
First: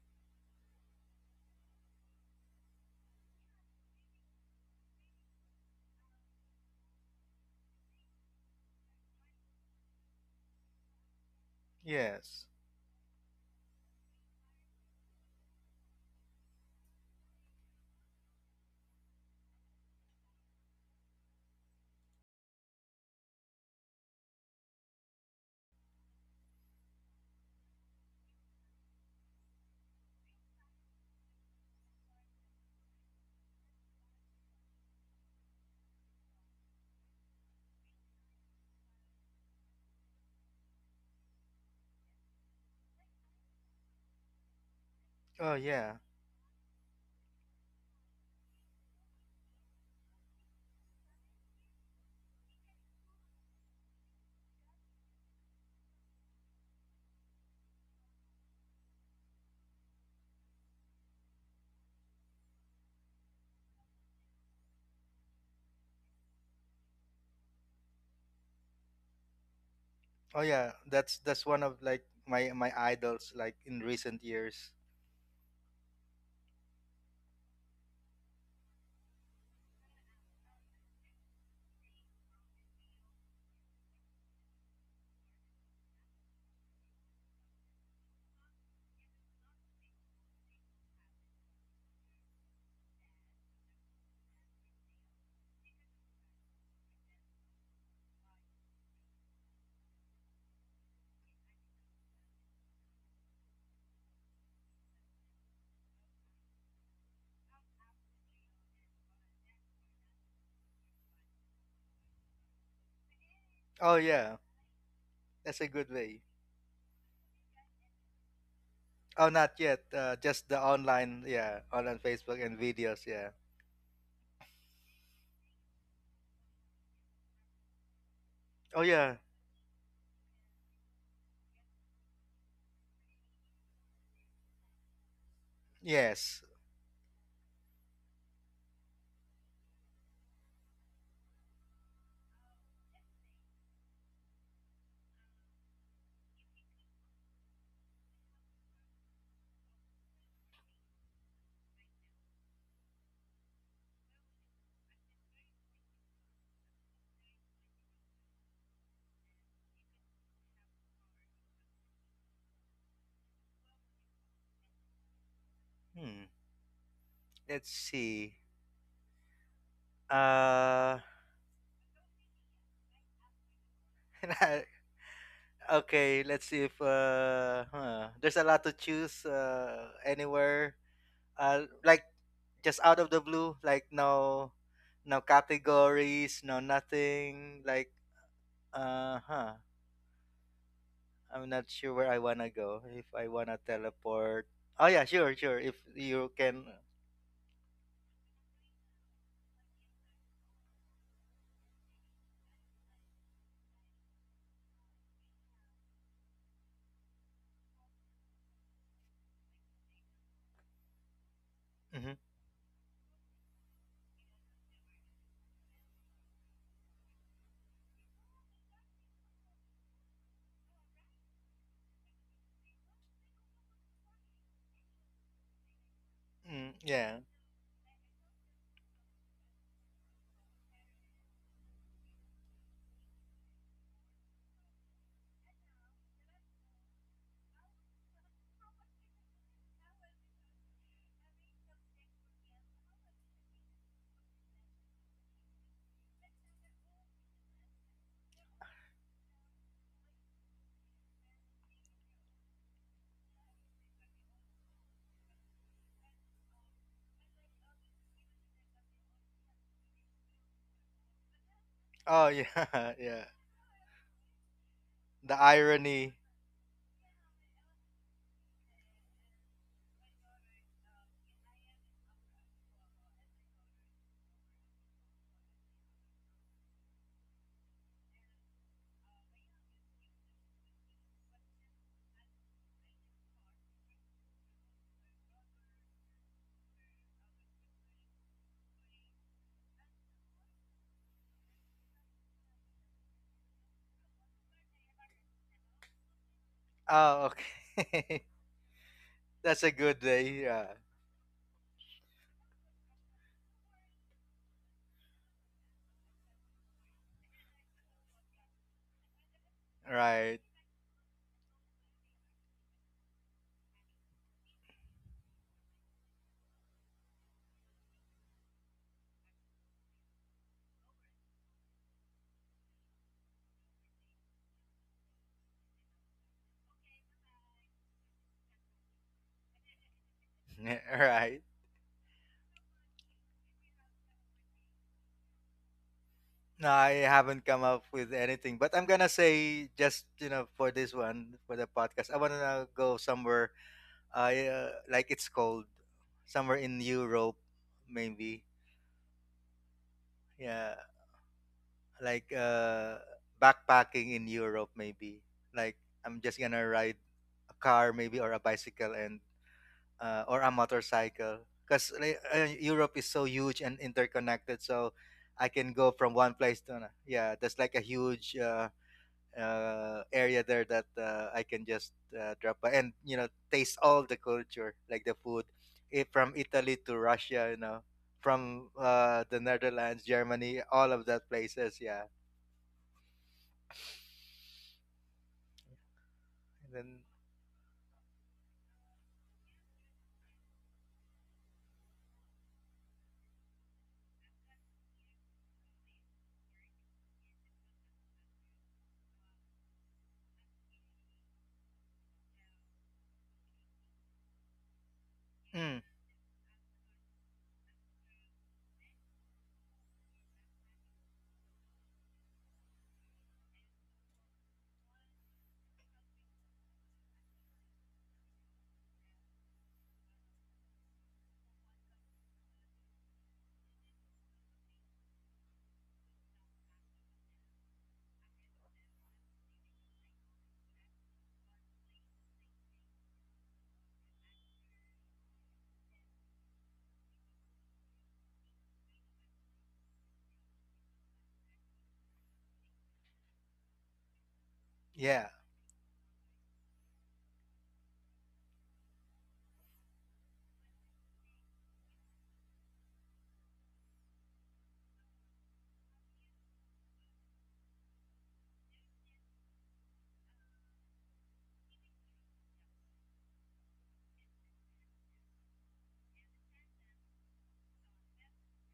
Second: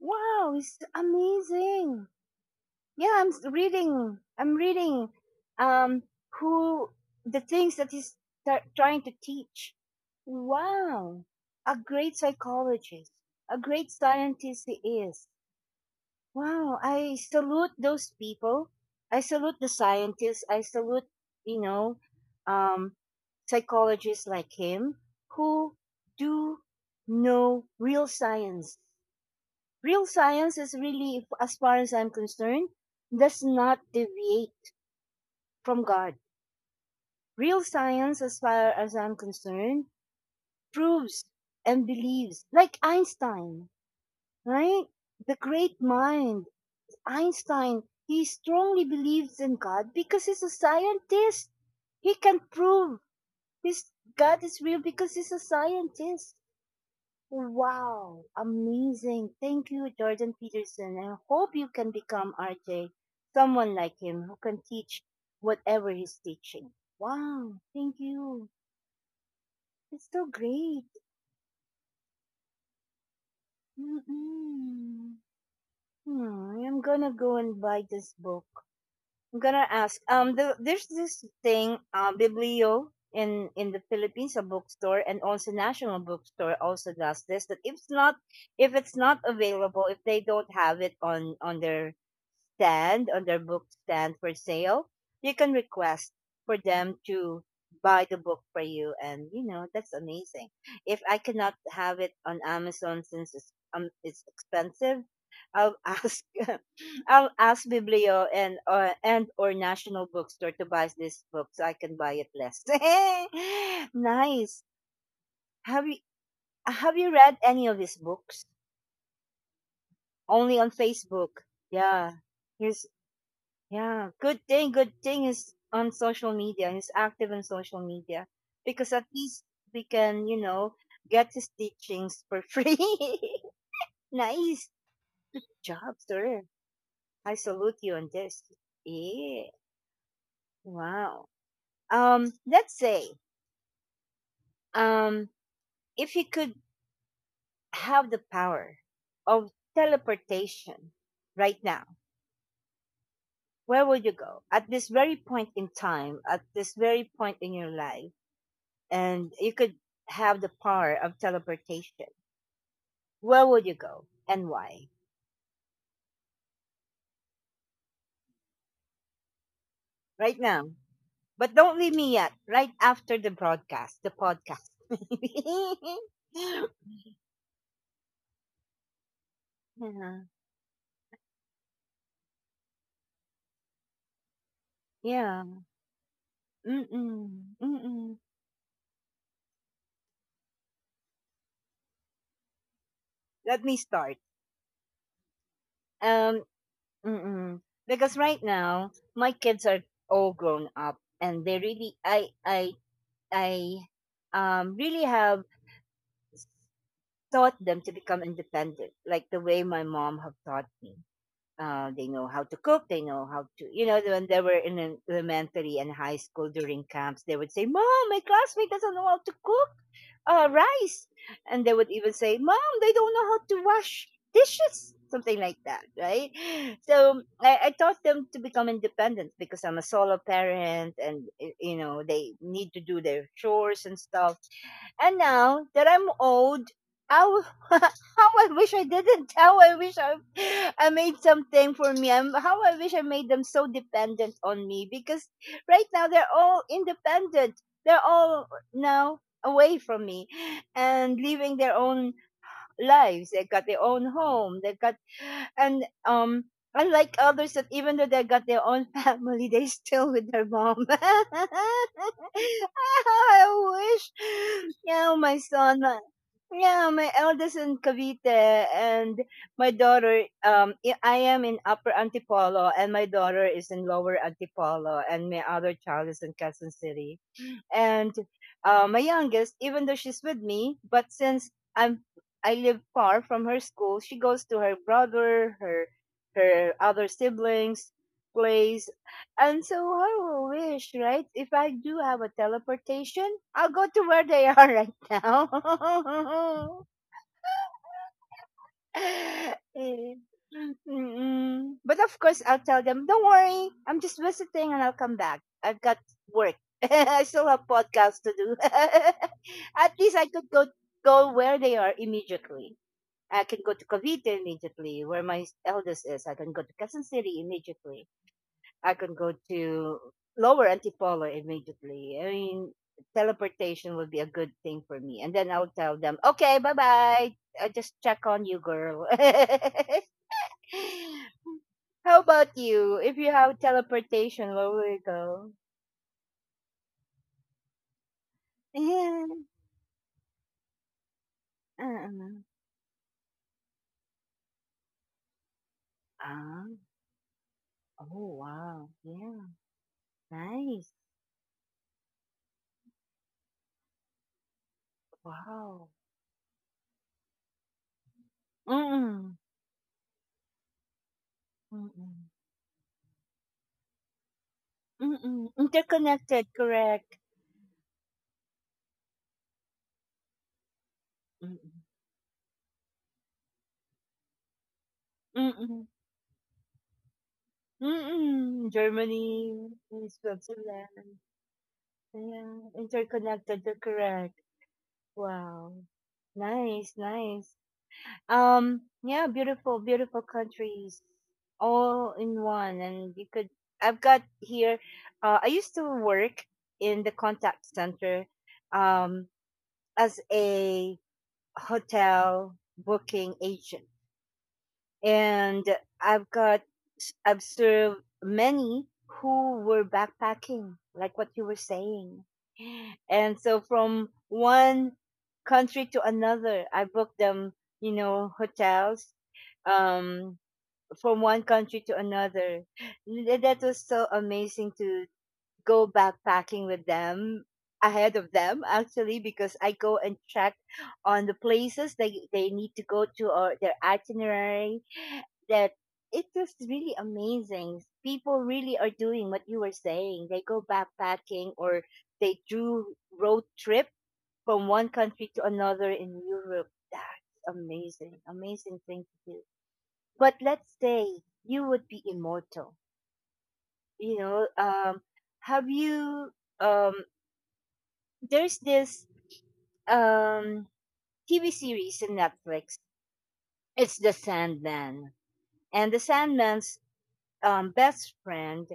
Speaker 1: wow, it's amazing. Yeah i'm s- reading I'm reading um who the things that he's tar- trying to teach. Wow, a great
Speaker 2: Yes.
Speaker 1: psychologist, a great scientist he is. Wow, I salute those people, I salute the scientists, I salute you know um psychologists like him who do know real science. Real science is really, as far as I'm concerned, does not deviate from God. Real science, as far as I'm concerned, proves and believes, like Einstein, right? The
Speaker 2: Oh
Speaker 1: great
Speaker 2: yeah.
Speaker 1: mind, Einstein, he strongly believes in God because he's a scientist. He can prove his God is real because he's a scientist. Wow, amazing. Thank you, Jordan Peterson. I hope you can become R J, someone like him who can teach whatever he's teaching. Wow, thank you. It's so
Speaker 2: Oh yeah,
Speaker 1: great.
Speaker 2: that's that's one of like my my idols like in recent years.
Speaker 1: Mm-mm. Hmm, I'm gonna go and buy this book. I'm gonna ask. Um, the, there's this thing, uh, Biblio in in the Philippines, a bookstore, and also National Bookstore also does this. That if it's not if it's not available, if they don't have it on on their stand on their book stand for sale, you can request for them to buy the book for you. And, you know, that's amazing. If I cannot have it on Amazon since it's, um, it's expensive, I'll ask I'll ask Biblio and or and or National Bookstore to buy this book so I can buy it less.
Speaker 2: Oh yeah,
Speaker 1: Nice.
Speaker 2: that's a
Speaker 1: Have
Speaker 2: good
Speaker 1: you
Speaker 2: way.
Speaker 1: have you read any of these books?
Speaker 2: Oh, not yet. Uh, just the
Speaker 1: Only on
Speaker 2: online.
Speaker 1: Facebook.
Speaker 2: Yeah, online
Speaker 1: Yeah.
Speaker 2: Facebook and
Speaker 1: Here's
Speaker 2: videos. Yeah.
Speaker 1: Yeah, good thing, good thing is on social media. He's active on social media
Speaker 2: Oh
Speaker 1: because at
Speaker 2: yeah.
Speaker 1: least we can, you know, get his teachings for free. Nice job, sir.
Speaker 2: Yes.
Speaker 1: I salute you on this. Yeah, wow. Um, let's say, um, if you could have the power of teleportation right now, where would you go? At this very point in time, at this very point in your life, and you could have the power of teleportation, where would you go and why?
Speaker 2: Hmm, let's see.
Speaker 1: Right now.
Speaker 2: Uh,
Speaker 1: But don't leave me yet. Right after the broadcast, the podcast.
Speaker 2: okay, let's see if uh, huh, there's a lot to choose uh,
Speaker 1: Yeah.
Speaker 2: anywhere. Uh, like just out of the blue, like no, no
Speaker 1: Yeah.
Speaker 2: categories, no
Speaker 1: Mm-mm.
Speaker 2: nothing. Like
Speaker 1: Mm-mm.
Speaker 2: uh, huh. I'm not sure where I wanna go if I wanna
Speaker 1: Let me start.
Speaker 2: teleport. Oh yeah, sure, sure. If you
Speaker 1: Um,
Speaker 2: can.
Speaker 1: mm-mm. Because right now, my kids are all grown up, and they really, I, I, I, um, really have taught them to become independent, like the way my mom have taught me. Uh, they
Speaker 2: Mhm.
Speaker 1: know how to cook. They know how to, you know, when they were in an elementary and high school during camps, they would say, Mom, my classmate doesn't know how to cook uh, rice. And they would even say, Mom, they don't know how to wash dishes, something like that, right?
Speaker 2: Mm, yeah.
Speaker 1: So I, I taught them to become independent because I'm a solo parent and, y- you know, they need to do their chores and stuff. And now that I'm old, I w- how I wish I didn't. How I wish I, I made something for me. I'm, how I wish I made them so dependent on me, because right now they're all independent. They're all now away from me and living their own lives. They've got their own home. They've got, and um, Unlike others that, even though they got their own family, they still with their mom. I
Speaker 2: Oh yeah, yeah.
Speaker 1: wish. Yeah, my
Speaker 2: The
Speaker 1: son. my-
Speaker 2: irony.
Speaker 1: yeah, my eldest in Cavite and my daughter. Um, I I am in Upper Antipolo, and my daughter is in Lower Antipolo, and my other child is in Quezon City, and uh, my youngest, even though she's with me, but since I'm I live far from her school, she goes to her brother, her her other siblings' place, and so I will wish, right? If I do have a teleportation, I'll go to where they are right now.
Speaker 2: Oh, okay. That's a good
Speaker 1: Eh,
Speaker 2: day. Yeah.
Speaker 1: mm. But of course, I'll tell them, don't worry, I'm just visiting and I'll come back. I've got work. I still have podcasts to do. At least I
Speaker 2: Right.
Speaker 1: could go go where they are immediately. I can go to Cavite immediately, where my eldest is. I can go to Quezon City immediately. I can go to Lower Antipolo immediately. I mean, teleportation would be a good thing for me. And then I'll tell them, okay, bye bye. I just check on you, girl.
Speaker 2: Right.
Speaker 1: How about you? If you have teleportation, where will you go?
Speaker 2: No, I haven't come up with anything, but I'm gonna
Speaker 1: Yeah.
Speaker 2: say, just you know for this one, for the podcast, I
Speaker 1: uh
Speaker 2: wanna go somewhere. I uh, yeah, like it's cold, somewhere
Speaker 1: Ah.
Speaker 2: in Europe,
Speaker 1: Oh,
Speaker 2: maybe.
Speaker 1: wow. Yeah.
Speaker 2: Yeah,
Speaker 1: Nice.
Speaker 2: like uh, backpacking in Europe, maybe. Like
Speaker 1: Wow.
Speaker 2: I'm just gonna ride a car, maybe, or a bicycle, and
Speaker 1: Mm-mm.
Speaker 2: uh, or a motorcycle, because
Speaker 1: Mm-mm.
Speaker 2: uh, Europe is so huge and interconnected. So I
Speaker 1: Mm-mm.
Speaker 2: can go from one
Speaker 1: Interconnected,
Speaker 2: place to another.
Speaker 1: correct.
Speaker 2: Yeah, there's like a huge Uh, uh, area there that uh, I can
Speaker 1: Mm-mm.
Speaker 2: just uh, drop by and you know taste all the culture, like the food,
Speaker 1: Mm-mm.
Speaker 2: it, from Italy to Russia, you know, from
Speaker 1: Mm,
Speaker 2: uh, the
Speaker 1: Germany,
Speaker 2: Netherlands,
Speaker 1: mm,
Speaker 2: Germany, all of
Speaker 1: Switzerland.
Speaker 2: that places. Yeah,
Speaker 1: Yeah, interconnected, you're correct. Wow.
Speaker 2: and
Speaker 1: Nice,
Speaker 2: then.
Speaker 1: nice. Um, yeah, beautiful, beautiful countries all in one. And you could, I've got here, uh, I used to work in the contact center, um, as a hotel booking agent, and
Speaker 2: Mm,
Speaker 1: I've got I've served many who were backpacking, like what you were saying. And so from one country to another, I booked them, you know, hotels, um, from one country to another. Th- That was so amazing, to go backpacking with them ahead of them, actually, because I go and check on the places they, they need to go to, or their itinerary, that it's just really amazing. People really are doing what you were saying. They go backpacking, or they do road trip from one country
Speaker 2: yeah.
Speaker 1: to another in Europe. That's amazing, amazing thing to do. But let's say you would be immortal. You know, um, have you? Um, there's this um T V series in Netflix. It's The Sandman, and The Sandman's um, best friend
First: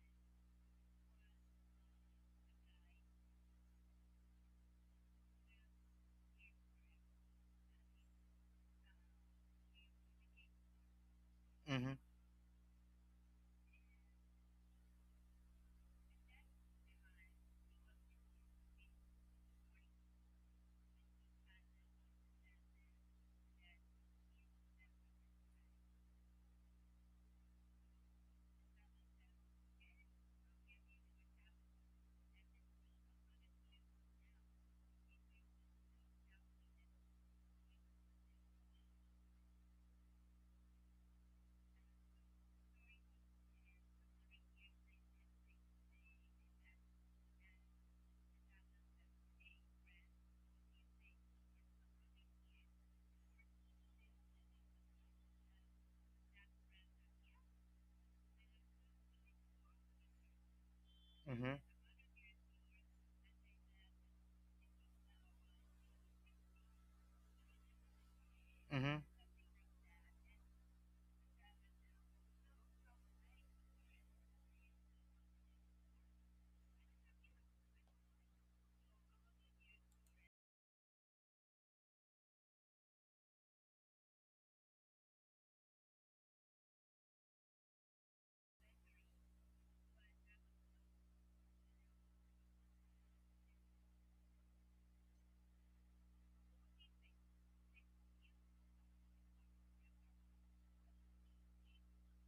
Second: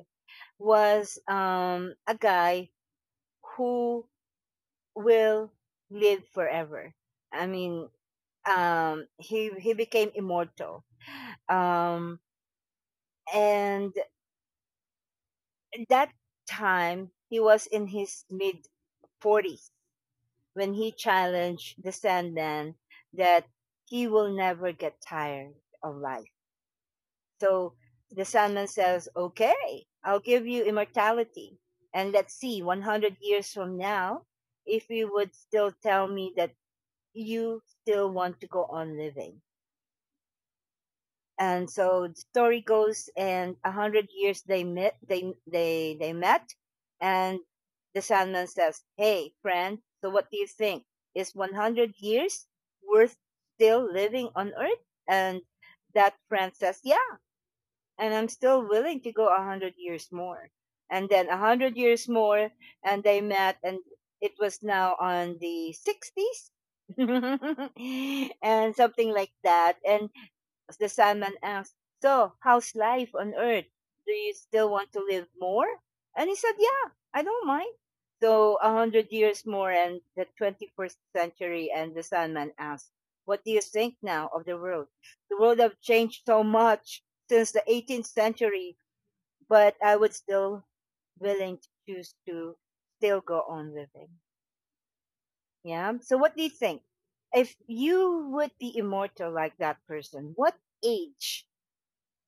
Speaker 1: was um, a guy who will live forever. I mean, um, he he became immortal.
Speaker 2: Mm-hmm,
Speaker 1: Um, and that time he was in his mid forties when he challenged the Sandman that he will never get tired of life. So the Sandman says, "Okay, I'll give you immortality. And let's see, one hundred years from now, if you would still tell me that you still want to go on living." And so the story goes, and a hundred years they met, they, they, they met, and the Sandman says, "Hey, friend, so what do you think? Is one hundred years worth still living on Earth?" And that friend says, "Yeah, and I'm still willing to go a hundred years more." And then a
Speaker 2: mm-hmm,
Speaker 1: hundred years more, and they met, and it was now on the sixties, and
Speaker 2: mm-hmm.
Speaker 1: something like that. And the Sandman asked, "So, how's life on Earth? Do you still want to live more?" And he said, "Yeah, I don't mind." So a hundred years more, and the twenty-first century, and the Sandman asked, "What do you think now of the world? The world have changed so much," since the eighteenth century, but I would still willing to choose to still go on living. Yeah. So what do you think? If you would be immortal like that person, what age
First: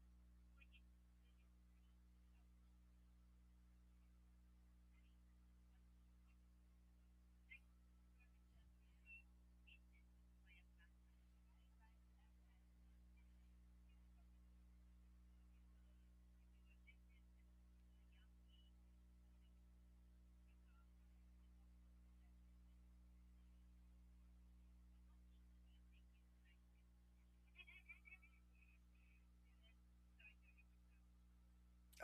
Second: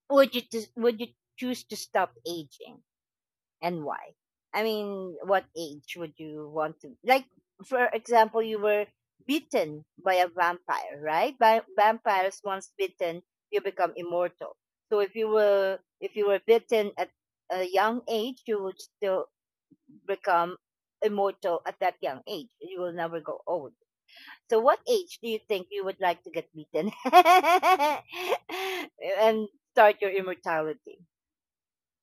Speaker 1: would you dis- would you choose to stop aging? And why? I mean, what age would you want to like? For example, you were bitten by a vampire, right? By vampires, once bitten, you become immortal. So if you were if you were bitten at a young age, you would still become immortal at that young age. You will never go old. So what age do you think you would like to get bitten and start your immortality?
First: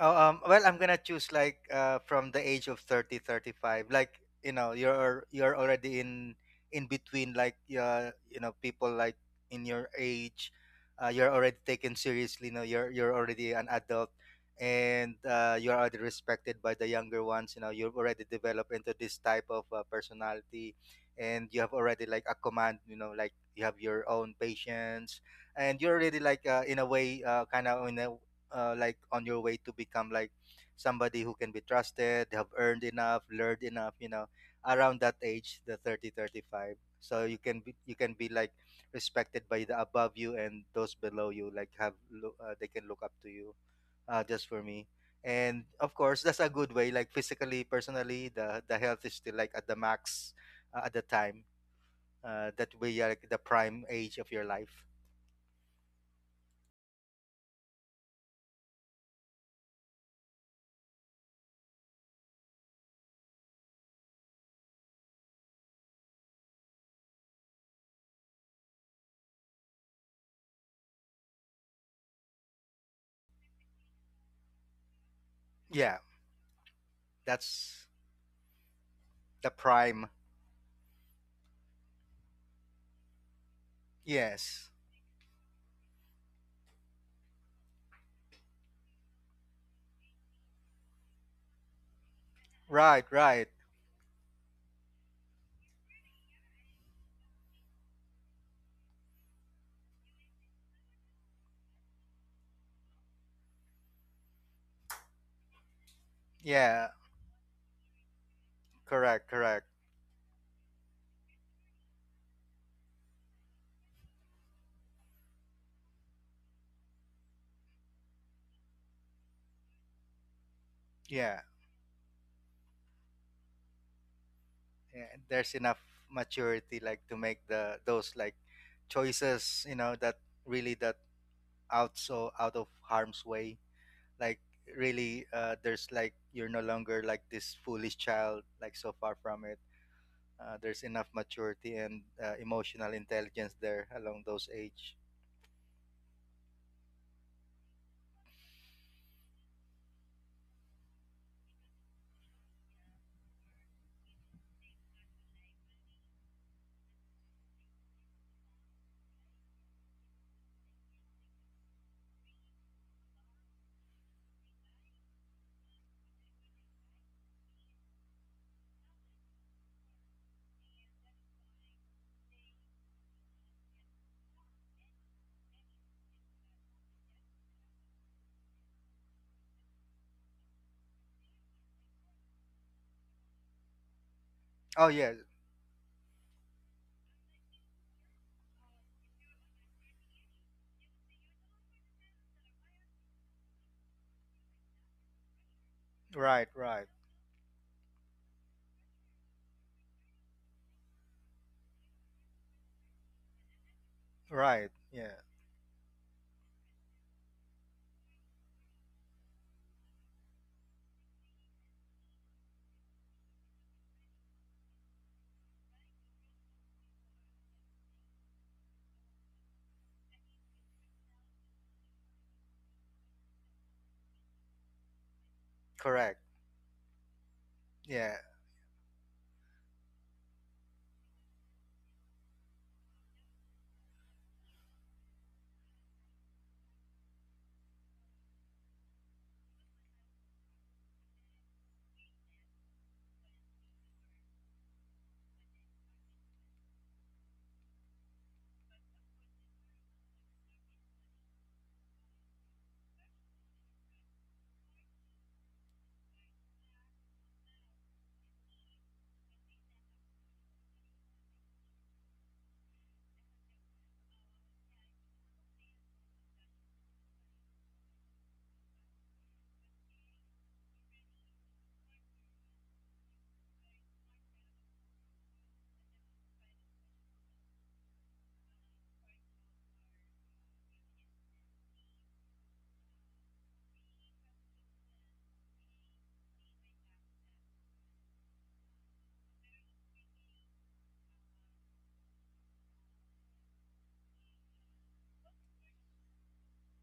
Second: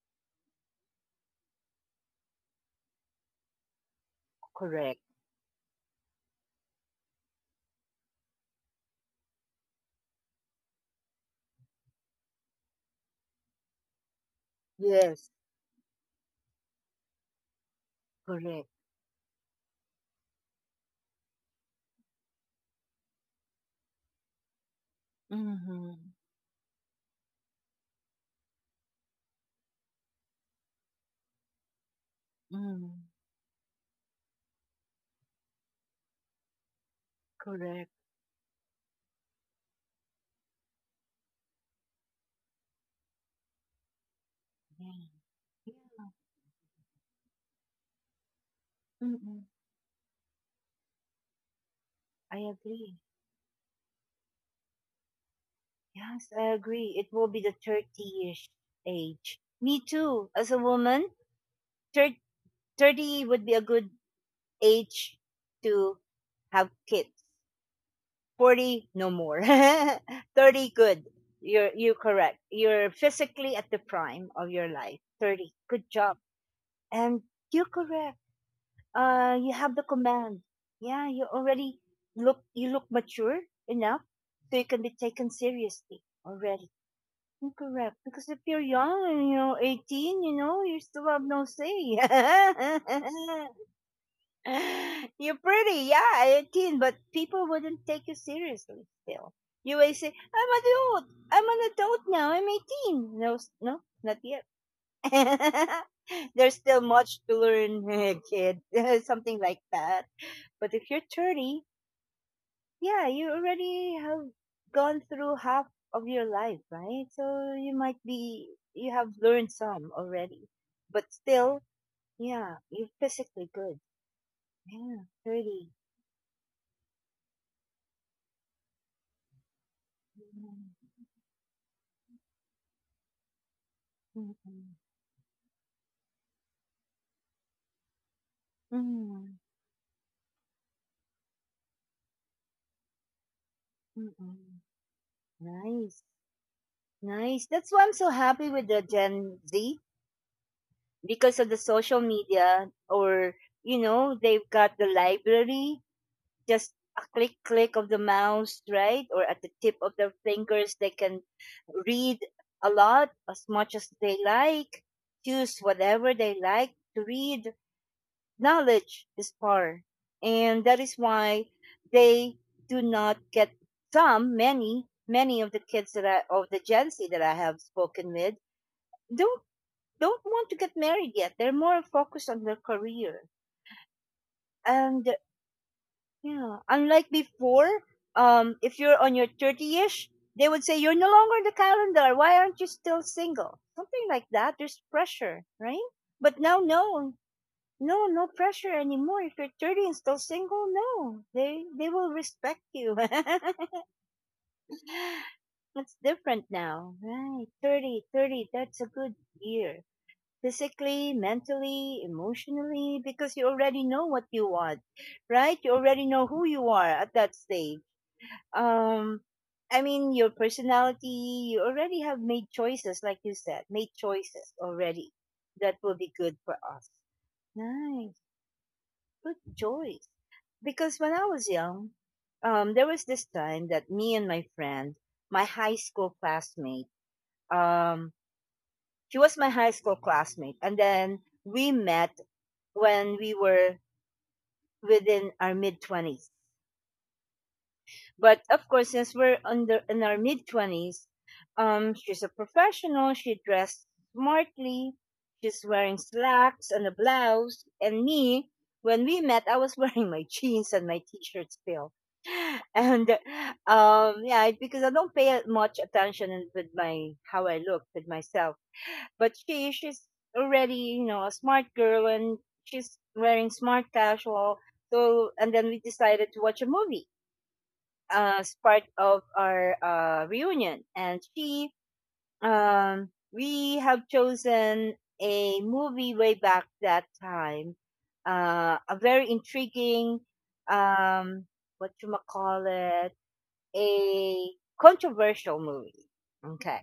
Speaker 2: Oh, um, well, I'm gonna choose like uh, from the age of thirty, thirty-five. Like you know,
Speaker 1: Correct.
Speaker 2: you're you're already in in between. Like uh, you know, people like in your age, uh, you're already taken seriously. You know, you're you're already an adult, and
Speaker 1: Yes.
Speaker 2: uh, you're already respected by the younger ones. You know, you've already
Speaker 1: Correct.
Speaker 2: developed into this type of uh, personality, and you have already like a command. You know, like you have your own patience. And
Speaker 1: Mm-hmm.
Speaker 2: you're already like uh, in a way, uh, kind of in a uh, like on your way to become like somebody who can be trusted, have earned
Speaker 1: Mm,
Speaker 2: enough, learned enough, you know around that age, the thirty, thirty-five, so you can be
Speaker 1: correct.
Speaker 2: you can be like respected by the above you and those below you, like have lo- uh, they can look up to you, uh, just for me.
Speaker 1: Yeah.
Speaker 2: And of
Speaker 1: Yeah.
Speaker 2: course, that's a good way, like physically, personally, the the health is still
Speaker 1: Mm-mm.
Speaker 2: like at the max uh, at the time
Speaker 1: I
Speaker 2: uh, that
Speaker 1: agree.
Speaker 2: we are like the prime age of your life.
Speaker 1: Yes, I agree. It will be the thirty-ish age. Me too. As a woman, thir- thirty would be a good age to have kids. forty, no more. thirty, good. You're, you're correct. You're physically at the prime of your life. thirty, good
Speaker 2: Yeah,
Speaker 1: job. And you're
Speaker 2: that's
Speaker 1: correct. Uh
Speaker 2: the
Speaker 1: you have the
Speaker 2: prime.
Speaker 1: command. Yeah, you already look you look mature enough, so you
Speaker 2: Yes.
Speaker 1: can be taken seriously already. Correct. Because if you're young, you know eighteen, you know you still have no say.
Speaker 2: Right, right.
Speaker 1: You're pretty, yeah, eighteen, but people wouldn't take you seriously still. You always say, i'm adult I'm an adult now. I'm eighteen. No, s- no, not yet. There's still
Speaker 2: Yeah,
Speaker 1: much to learn, kid.
Speaker 2: correct,
Speaker 1: Something like
Speaker 2: correct.
Speaker 1: that. But if you're thirty, yeah, you already have gone through half of your life, right? So you might be, you have learned some already. But
Speaker 2: Yeah,
Speaker 1: still, yeah, you're physically good. Yeah,
Speaker 2: yeah. There's
Speaker 1: thirty.
Speaker 2: enough maturity, like to make the those like choices, you know, that
Speaker 1: Mm,
Speaker 2: really, that out, so out of harm's way. Like
Speaker 1: mm,
Speaker 2: really, uh, there's like you're no longer like this foolish child, like so far
Speaker 1: mm,
Speaker 2: from it. Uh, there's enough maturity and uh, emotional intelligence there
Speaker 1: mm,
Speaker 2: along those
Speaker 1: mm.
Speaker 2: age.
Speaker 1: Nice, nice. That's why I'm so happy with the Gen Z, because of the social media, or, you know, they've got the library, just a click click of the mouse, right, or at the tip of their fingers, they can read a lot, as much as they like, choose whatever they like to read. Knowledge is power, and that is why they do not get some. Many, many of the kids that I, of the Gen Z that I have spoken with, don't don't want to get married yet. They're more focused on their career,
Speaker 2: Oh
Speaker 1: and—
Speaker 2: yeah,
Speaker 1: Yeah, unlike before, um, if you're on your thirty-ish, they would say you're no longer in the calendar. Why aren't you still single? Something like that. There's pressure, right? But
Speaker 2: right,
Speaker 1: now,
Speaker 2: right,
Speaker 1: no, no, no pressure anymore. If you're thirty and still single, no, they they will respect you.
Speaker 2: right. Yeah,
Speaker 1: It's different now, right? Thirty, thirty. That's a good year, physically, mentally, emotionally, because you already know what you want, right? You already know who you are at that stage. um I mean, your personality, you already have made choices, like you said, made choices already that will be
Speaker 2: correct.
Speaker 1: good for us. Nice,
Speaker 2: Yeah.
Speaker 1: good choice. Because when I was young, um there was this time that me and my friend, my high school classmate, um she was my high school classmate, and then we met when we were within our mid twenties. But of course, since we're under in our mid twenties, um, she's a professional. She dressed smartly. She's wearing slacks and a blouse. And me, when we met, I was wearing my jeans and my t-shirt still. And um, yeah, because I don't pay much attention in- with my how I look with myself. But she, she's already you know a smart girl, and she's wearing smart casual. So and then we decided to watch a movie uh, as part of our uh, reunion, and she um, we have chosen a movie way back that time, uh, a very intriguing, um, what you call it, a controversial movie. Okay,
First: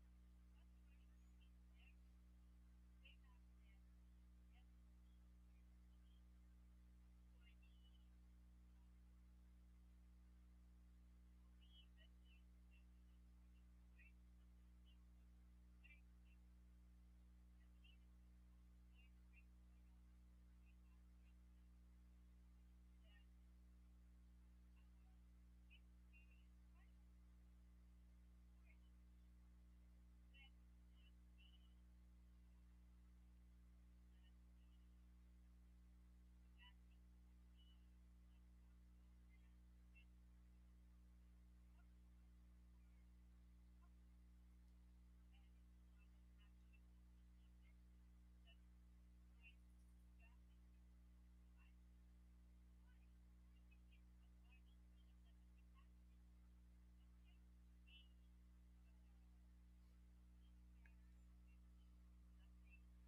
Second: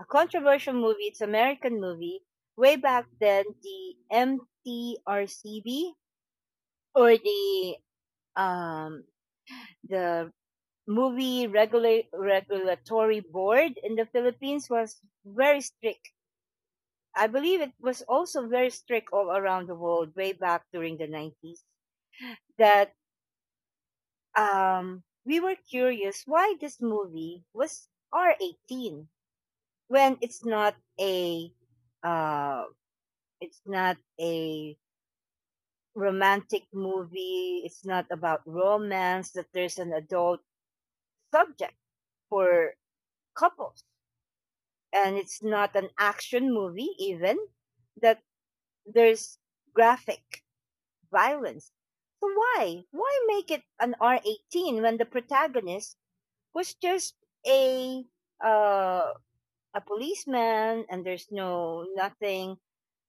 Speaker 1: a controversial movie. It's American movie. Way back then, the M T R C B or the um, the movie regula- regulatory board in the Philippines was very strict. I believe it was also very strict all around the world way back during the nineties. That um, We were curious why this movie was R eighteen when it's not a uh, it's not a romantic movie. It's not about romance that there's an adult subject for couples, and it's not an action movie even that there's graphic violence. So why why make it an R eighteen when the protagonist was just a uh a policeman and there's no nothing,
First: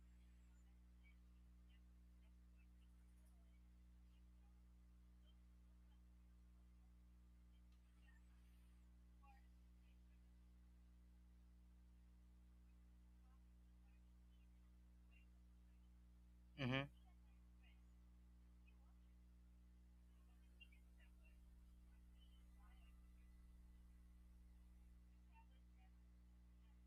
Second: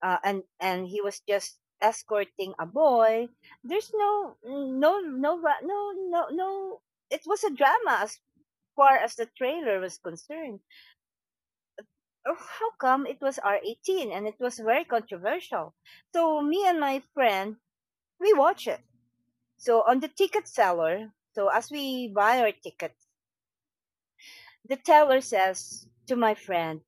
Speaker 1: uh, and and he was just escorting a boy? There's no no no ra- no no no it was a drama as far as the trailer was concerned. Oh, how come it was R eighteen and it was very controversial? So me and
Speaker 2: Mm-hmm.
Speaker 1: my friend, we watch it. So on the ticket seller, so as we buy our tickets, the teller says to my friend,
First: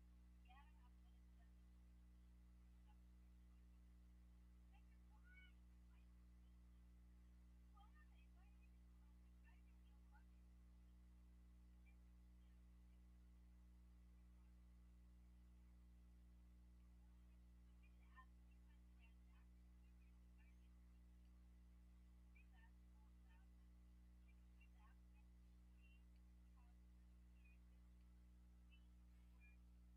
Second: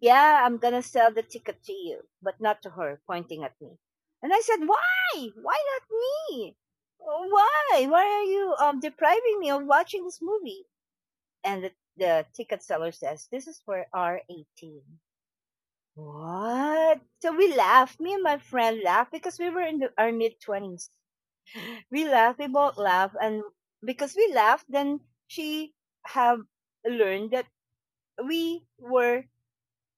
Speaker 1: yeah, I'm gonna sell the ticket to you, but not to her, pointing at me. And I said, why? Why not me? Why? Why are you um, depriving me of watching this movie? And the, the ticket seller says, this is for r eighteen." What? So we laughed. Me and my friend laughed because we were in the, our mid twenties. We laughed. We both laughed, and because we laughed, then she have learned that we were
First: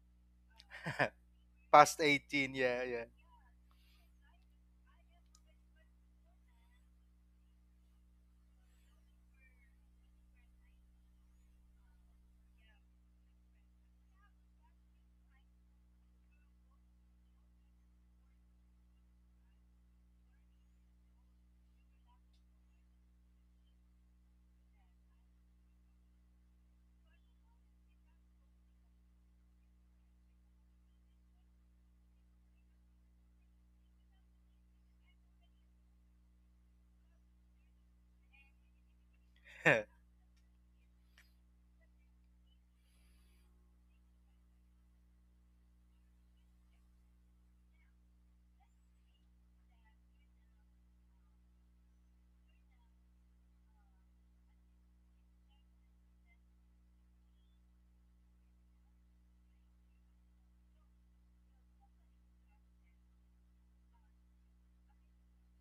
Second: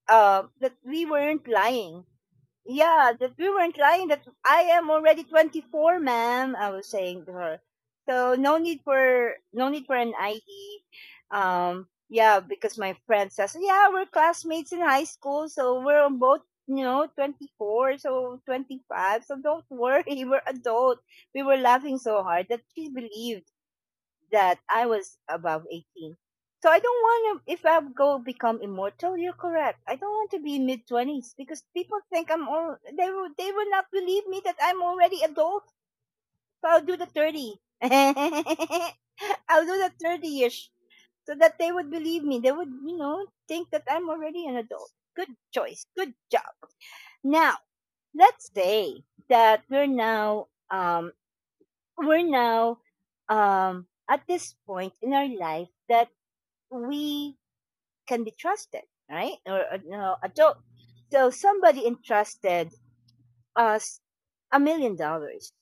Speaker 1: uh that we weren't
Speaker 2: Past
Speaker 1: lying.
Speaker 2: eighteen. Yeah, yeah.
Speaker 1: Yeah, that we weren't lying. That I am already twenty-four, ma'am. I was saying to her. So no need for no need for an I D. Um, yeah, because my friend says, yeah, we're classmates in high school, so we're on both, you know, twenty-four, so twenty-five. So don't worry, we're adult. We were laughing so hard that she believed that I was above eighteen. So I don't want to, if I go become immortal, you're correct. I don't want to be mid twenties because people think I'm all, they will, they will not believe me that I'm already adult. So I'll do the thirty. I'll do the thirty ish so that they would believe me. They would, you know, think that I'm already an adult. Good choice. Good job. Now, let's say that we're now, um, we're now, um, at this point in our life that we can be trusted, right? Or uh, you know, adult. So somebody entrusted us a million dollars,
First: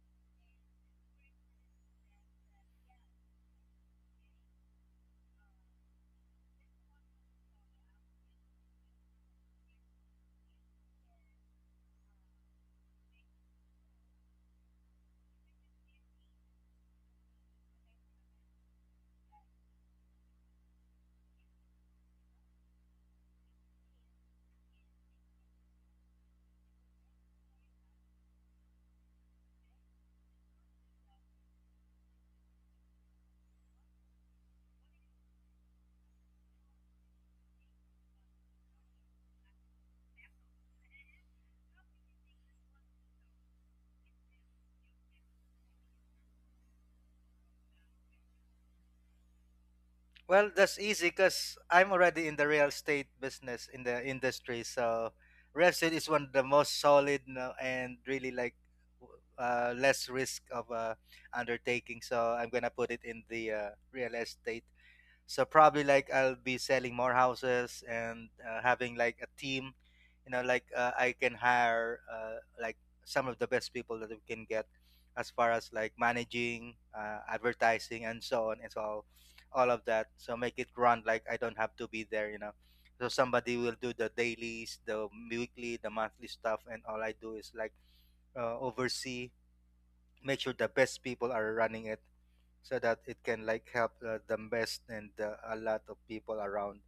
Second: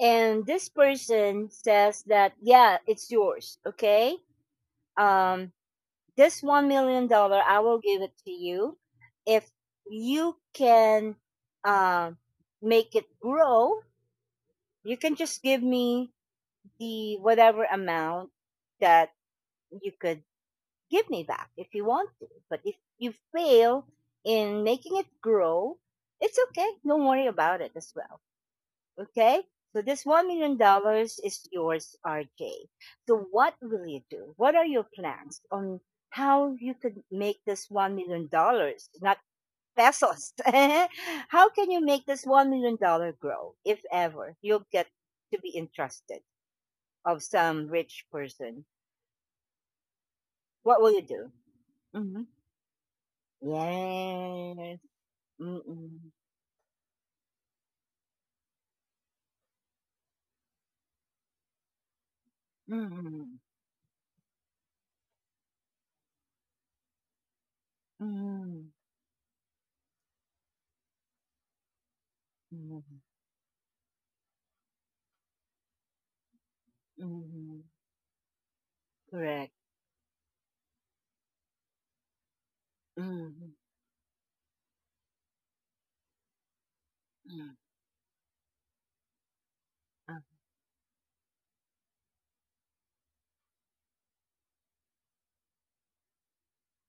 Speaker 1: and this person says that, yeah, it's yours, okay? Um, this one million dollar, I will give it to you if you can um make it grow. You can just give me the whatever amount that you could give me that if you want to. But if you fail in making it grow, it's okay. Don't worry about it as well. Okay? So this one million dollars is yours, R J. So what will you do? What are your plans on how you could make this one million dollars, not pesos? How can you make this one million dollar grow, if ever you'll get to be entrusted of some rich person?
Speaker 2: Well, that's
Speaker 1: What will you
Speaker 2: easy
Speaker 1: do?
Speaker 2: because I'm
Speaker 1: Mm-hmm.
Speaker 2: already in the real estate business, in the industry.
Speaker 1: Yes.
Speaker 2: So real estate is
Speaker 1: Mm-mm.
Speaker 2: one of the most solid, no- and really like w- uh, less risk of uh, undertaking. So I'm gonna put it in
Speaker 1: Mm-mm.
Speaker 2: the uh, real estate. So probably, like I'll be selling more houses and uh,
Speaker 1: Mm-mm.
Speaker 2: having like a team. You know, like uh, I can hire uh, like
Speaker 1: Mm-mm.
Speaker 2: some of the best people that we can get as far as like managing, uh,
Speaker 1: Mm-mm.
Speaker 2: advertising, and so on. It's all
Speaker 1: Correct.
Speaker 2: all of that. So make it run like I don't have to be there. You know, so
Speaker 1: Mm-mm.
Speaker 2: somebody will do the dailies, the weekly, the monthly stuff, and all I do is
Speaker 1: Mm.
Speaker 2: like uh, oversee,
Speaker 1: Ah.
Speaker 2: make sure the best people are running it, so that it can like help uh, the best and uh, a lot of people around,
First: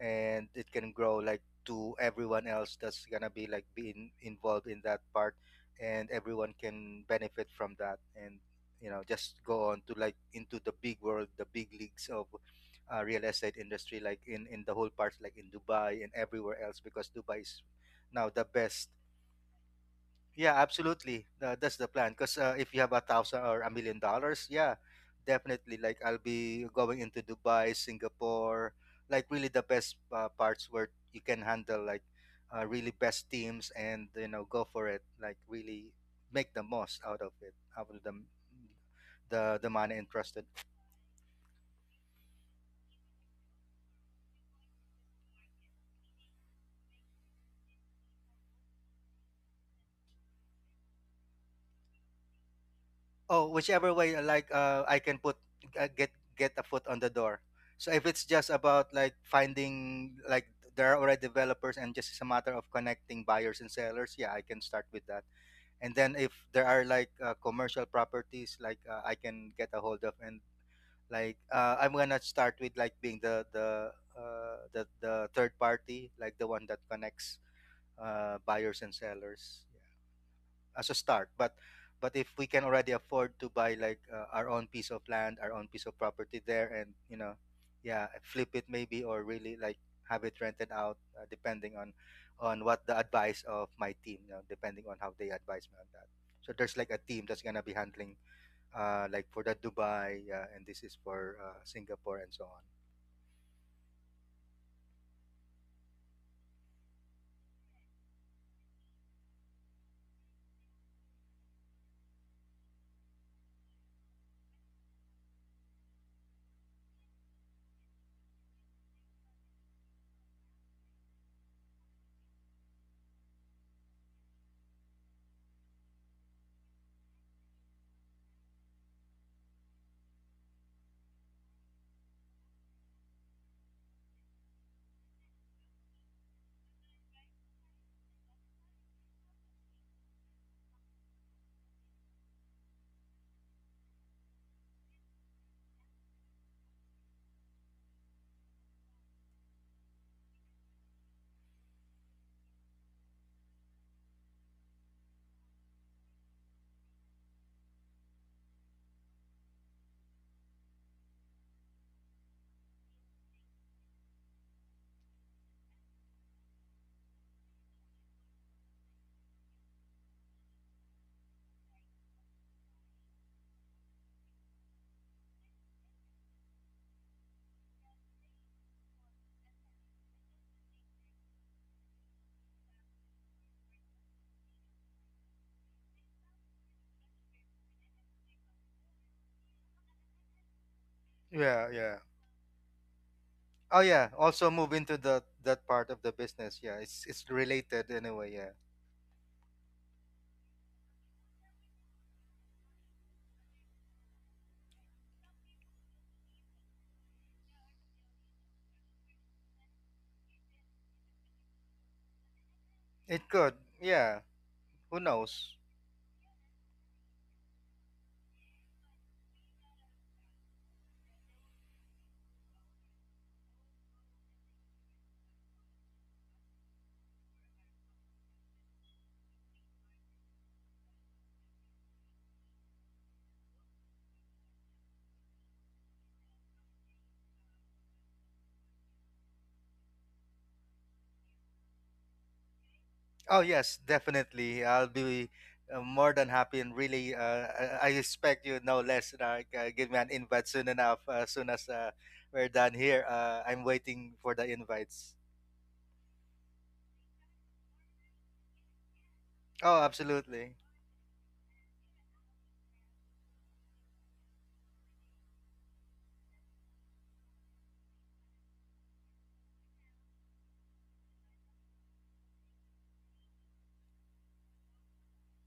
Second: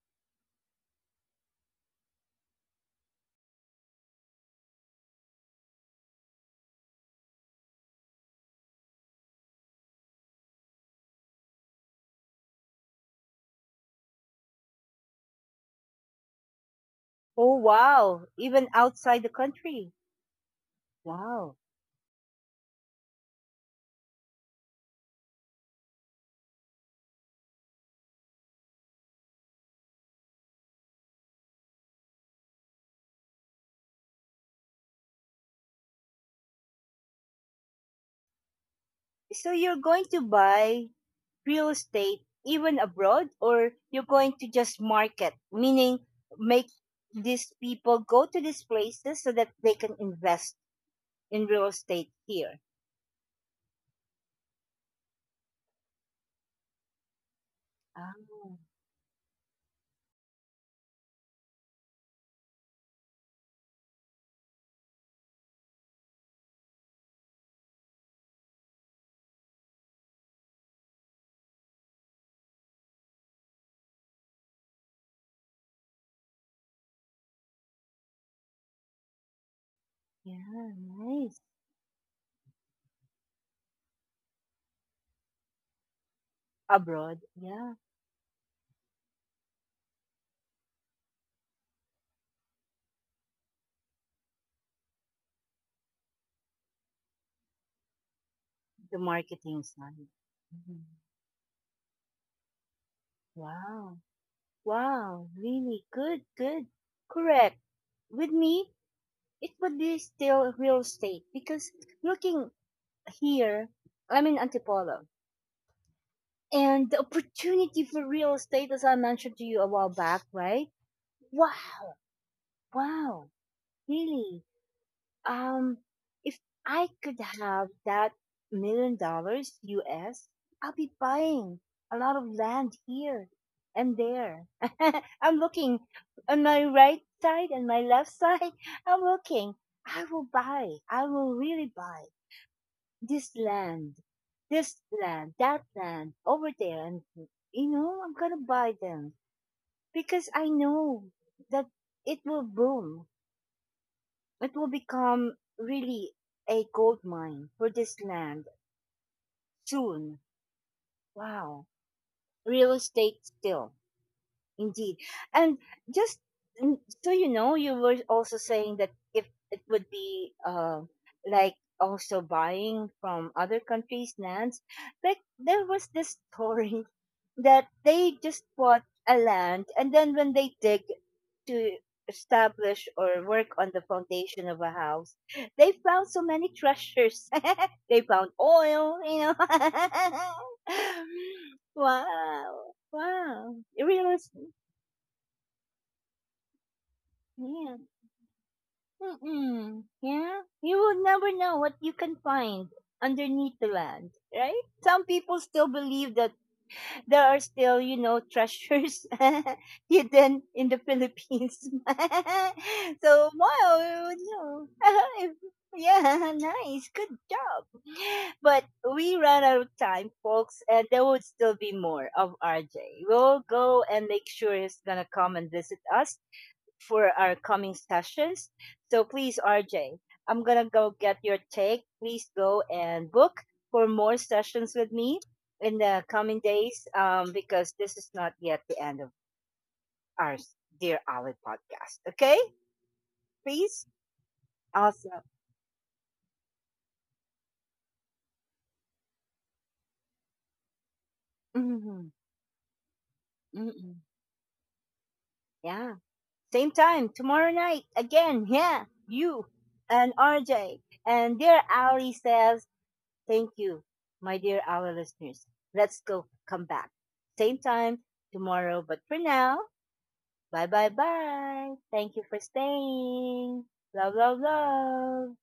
Speaker 2: and it can grow like to everyone else that's gonna be like being involved in that part, and everyone can benefit from that. And you know just go on to like into the big world, the big leagues of uh, real estate industry, like in in the whole parts, like in Dubai and everywhere else, because Dubai
Speaker 1: Oh,
Speaker 2: is
Speaker 1: wow.
Speaker 2: now the
Speaker 1: Even
Speaker 2: best.
Speaker 1: outside the country.
Speaker 2: Yeah, absolutely.
Speaker 1: Wow.
Speaker 2: Uh, that's the plan. Because uh, if you have a thousand or a million dollars, yeah, definitely. Like I'll be going into Dubai, Singapore, like really the best uh, parts where you can handle like uh, really best teams, and you know go for it. Like really make the most out of it, out of the
Speaker 1: So
Speaker 2: the the
Speaker 1: you're
Speaker 2: money
Speaker 1: going to
Speaker 2: entrusted.
Speaker 1: buy real estate even abroad, or you're going to just market, meaning make these people go to these places so that they can invest in real estate here?
Speaker 2: Oh, whichever way, uh, like uh, I can put, uh, get get a foot on the door. So if it's just
Speaker 1: Oh,
Speaker 2: about like finding, like, there are already developers and just it's a matter of connecting buyers and sellers, yeah, I can start with that. And then if there are like uh, commercial properties, like uh, I can get a hold of, and like uh, I'm gonna start with like being the the uh, the the third party, like the one that connects uh, buyers and sellers
Speaker 1: yeah.
Speaker 2: as a start,
Speaker 1: Nice.
Speaker 2: but but if we can already afford to buy like uh, our own piece of land, our own piece of property there, and you
Speaker 1: Abroad.
Speaker 2: know
Speaker 1: Yeah.
Speaker 2: yeah, flip it, maybe, or really like have it rented out, uh, depending on on what the advice of my team. You know, depending on how they advise me on that. So there's like a team that's going to be handling,
Speaker 1: The
Speaker 2: uh like for the
Speaker 1: marketing side.
Speaker 2: Dubai, uh, and this
Speaker 1: Mhm.
Speaker 2: is for uh, Singapore, and so on.
Speaker 1: Wow. Wow. Really good. Good. Correct. With me, it would be still real estate because looking here, I'm in Antipolo. And the opportunity for real estate, as I mentioned to you a while back, right? Wow. Wow. Really. Um, if I could have that million dollars U S, I'll be buying a lot of land here and there. I'm looking on my right side and my left side. I'm looking. I will buy. I will really buy this land, this land, that land over there. And, you know, I'm going to buy them because I know that it will boom. It will become really a gold mine for this land soon. Wow. Real estate still, indeed. And just mm, so you know, you were also saying that if it would be uh, like also buying from other countries' lands, like there was this story that they just bought a land, and then when they dig to establish or work on the foundation of a house, they found so many treasures. They found oil, you know.
Speaker 2: Yeah, yeah.
Speaker 1: Wow, wow.
Speaker 2: Oh
Speaker 1: It
Speaker 2: yeah,
Speaker 1: really
Speaker 2: also move into the that part of the business. Yeah, it's it's
Speaker 1: Yeah.
Speaker 2: related anyway. Yeah.
Speaker 1: Mm-mm. Yeah. You will never know what you can find underneath the land, right? Some people still believe that there are still, you know, treasures hidden in the Philippines.
Speaker 2: It
Speaker 1: So
Speaker 2: could.
Speaker 1: wow,
Speaker 2: Yeah,
Speaker 1: you know,
Speaker 2: who knows?
Speaker 1: yeah, nice, good job. But we ran out of time, folks, and there would still be more of R J. We'll go and make sure he's gonna come and visit us for our coming sessions. So please, R am going to go get your take. Please go and book for more sessions with me in the coming days, um, because this is not yet the end of our Dear Ali podcast. Okay?
Speaker 2: Oh yes,
Speaker 1: Please?
Speaker 2: definitely. I'll
Speaker 1: Awesome.
Speaker 2: be uh, more than happy and really, uh, I I expect you no less. Like, Uh, g- give me an invite soon enough. As soon as uh,
Speaker 1: Hmm.
Speaker 2: we're done here, uh, I'm
Speaker 1: Hmm.
Speaker 2: waiting for the invites.
Speaker 1: Yeah. Same time tomorrow night again. Yeah. You
Speaker 2: Oh,
Speaker 1: and
Speaker 2: absolutely.
Speaker 1: R J. And Dear Ali says, thank you, my dear our listeners. Let's go come back. Same time tomorrow, but for now, bye bye bye. Thank you for staying. Love, love, love.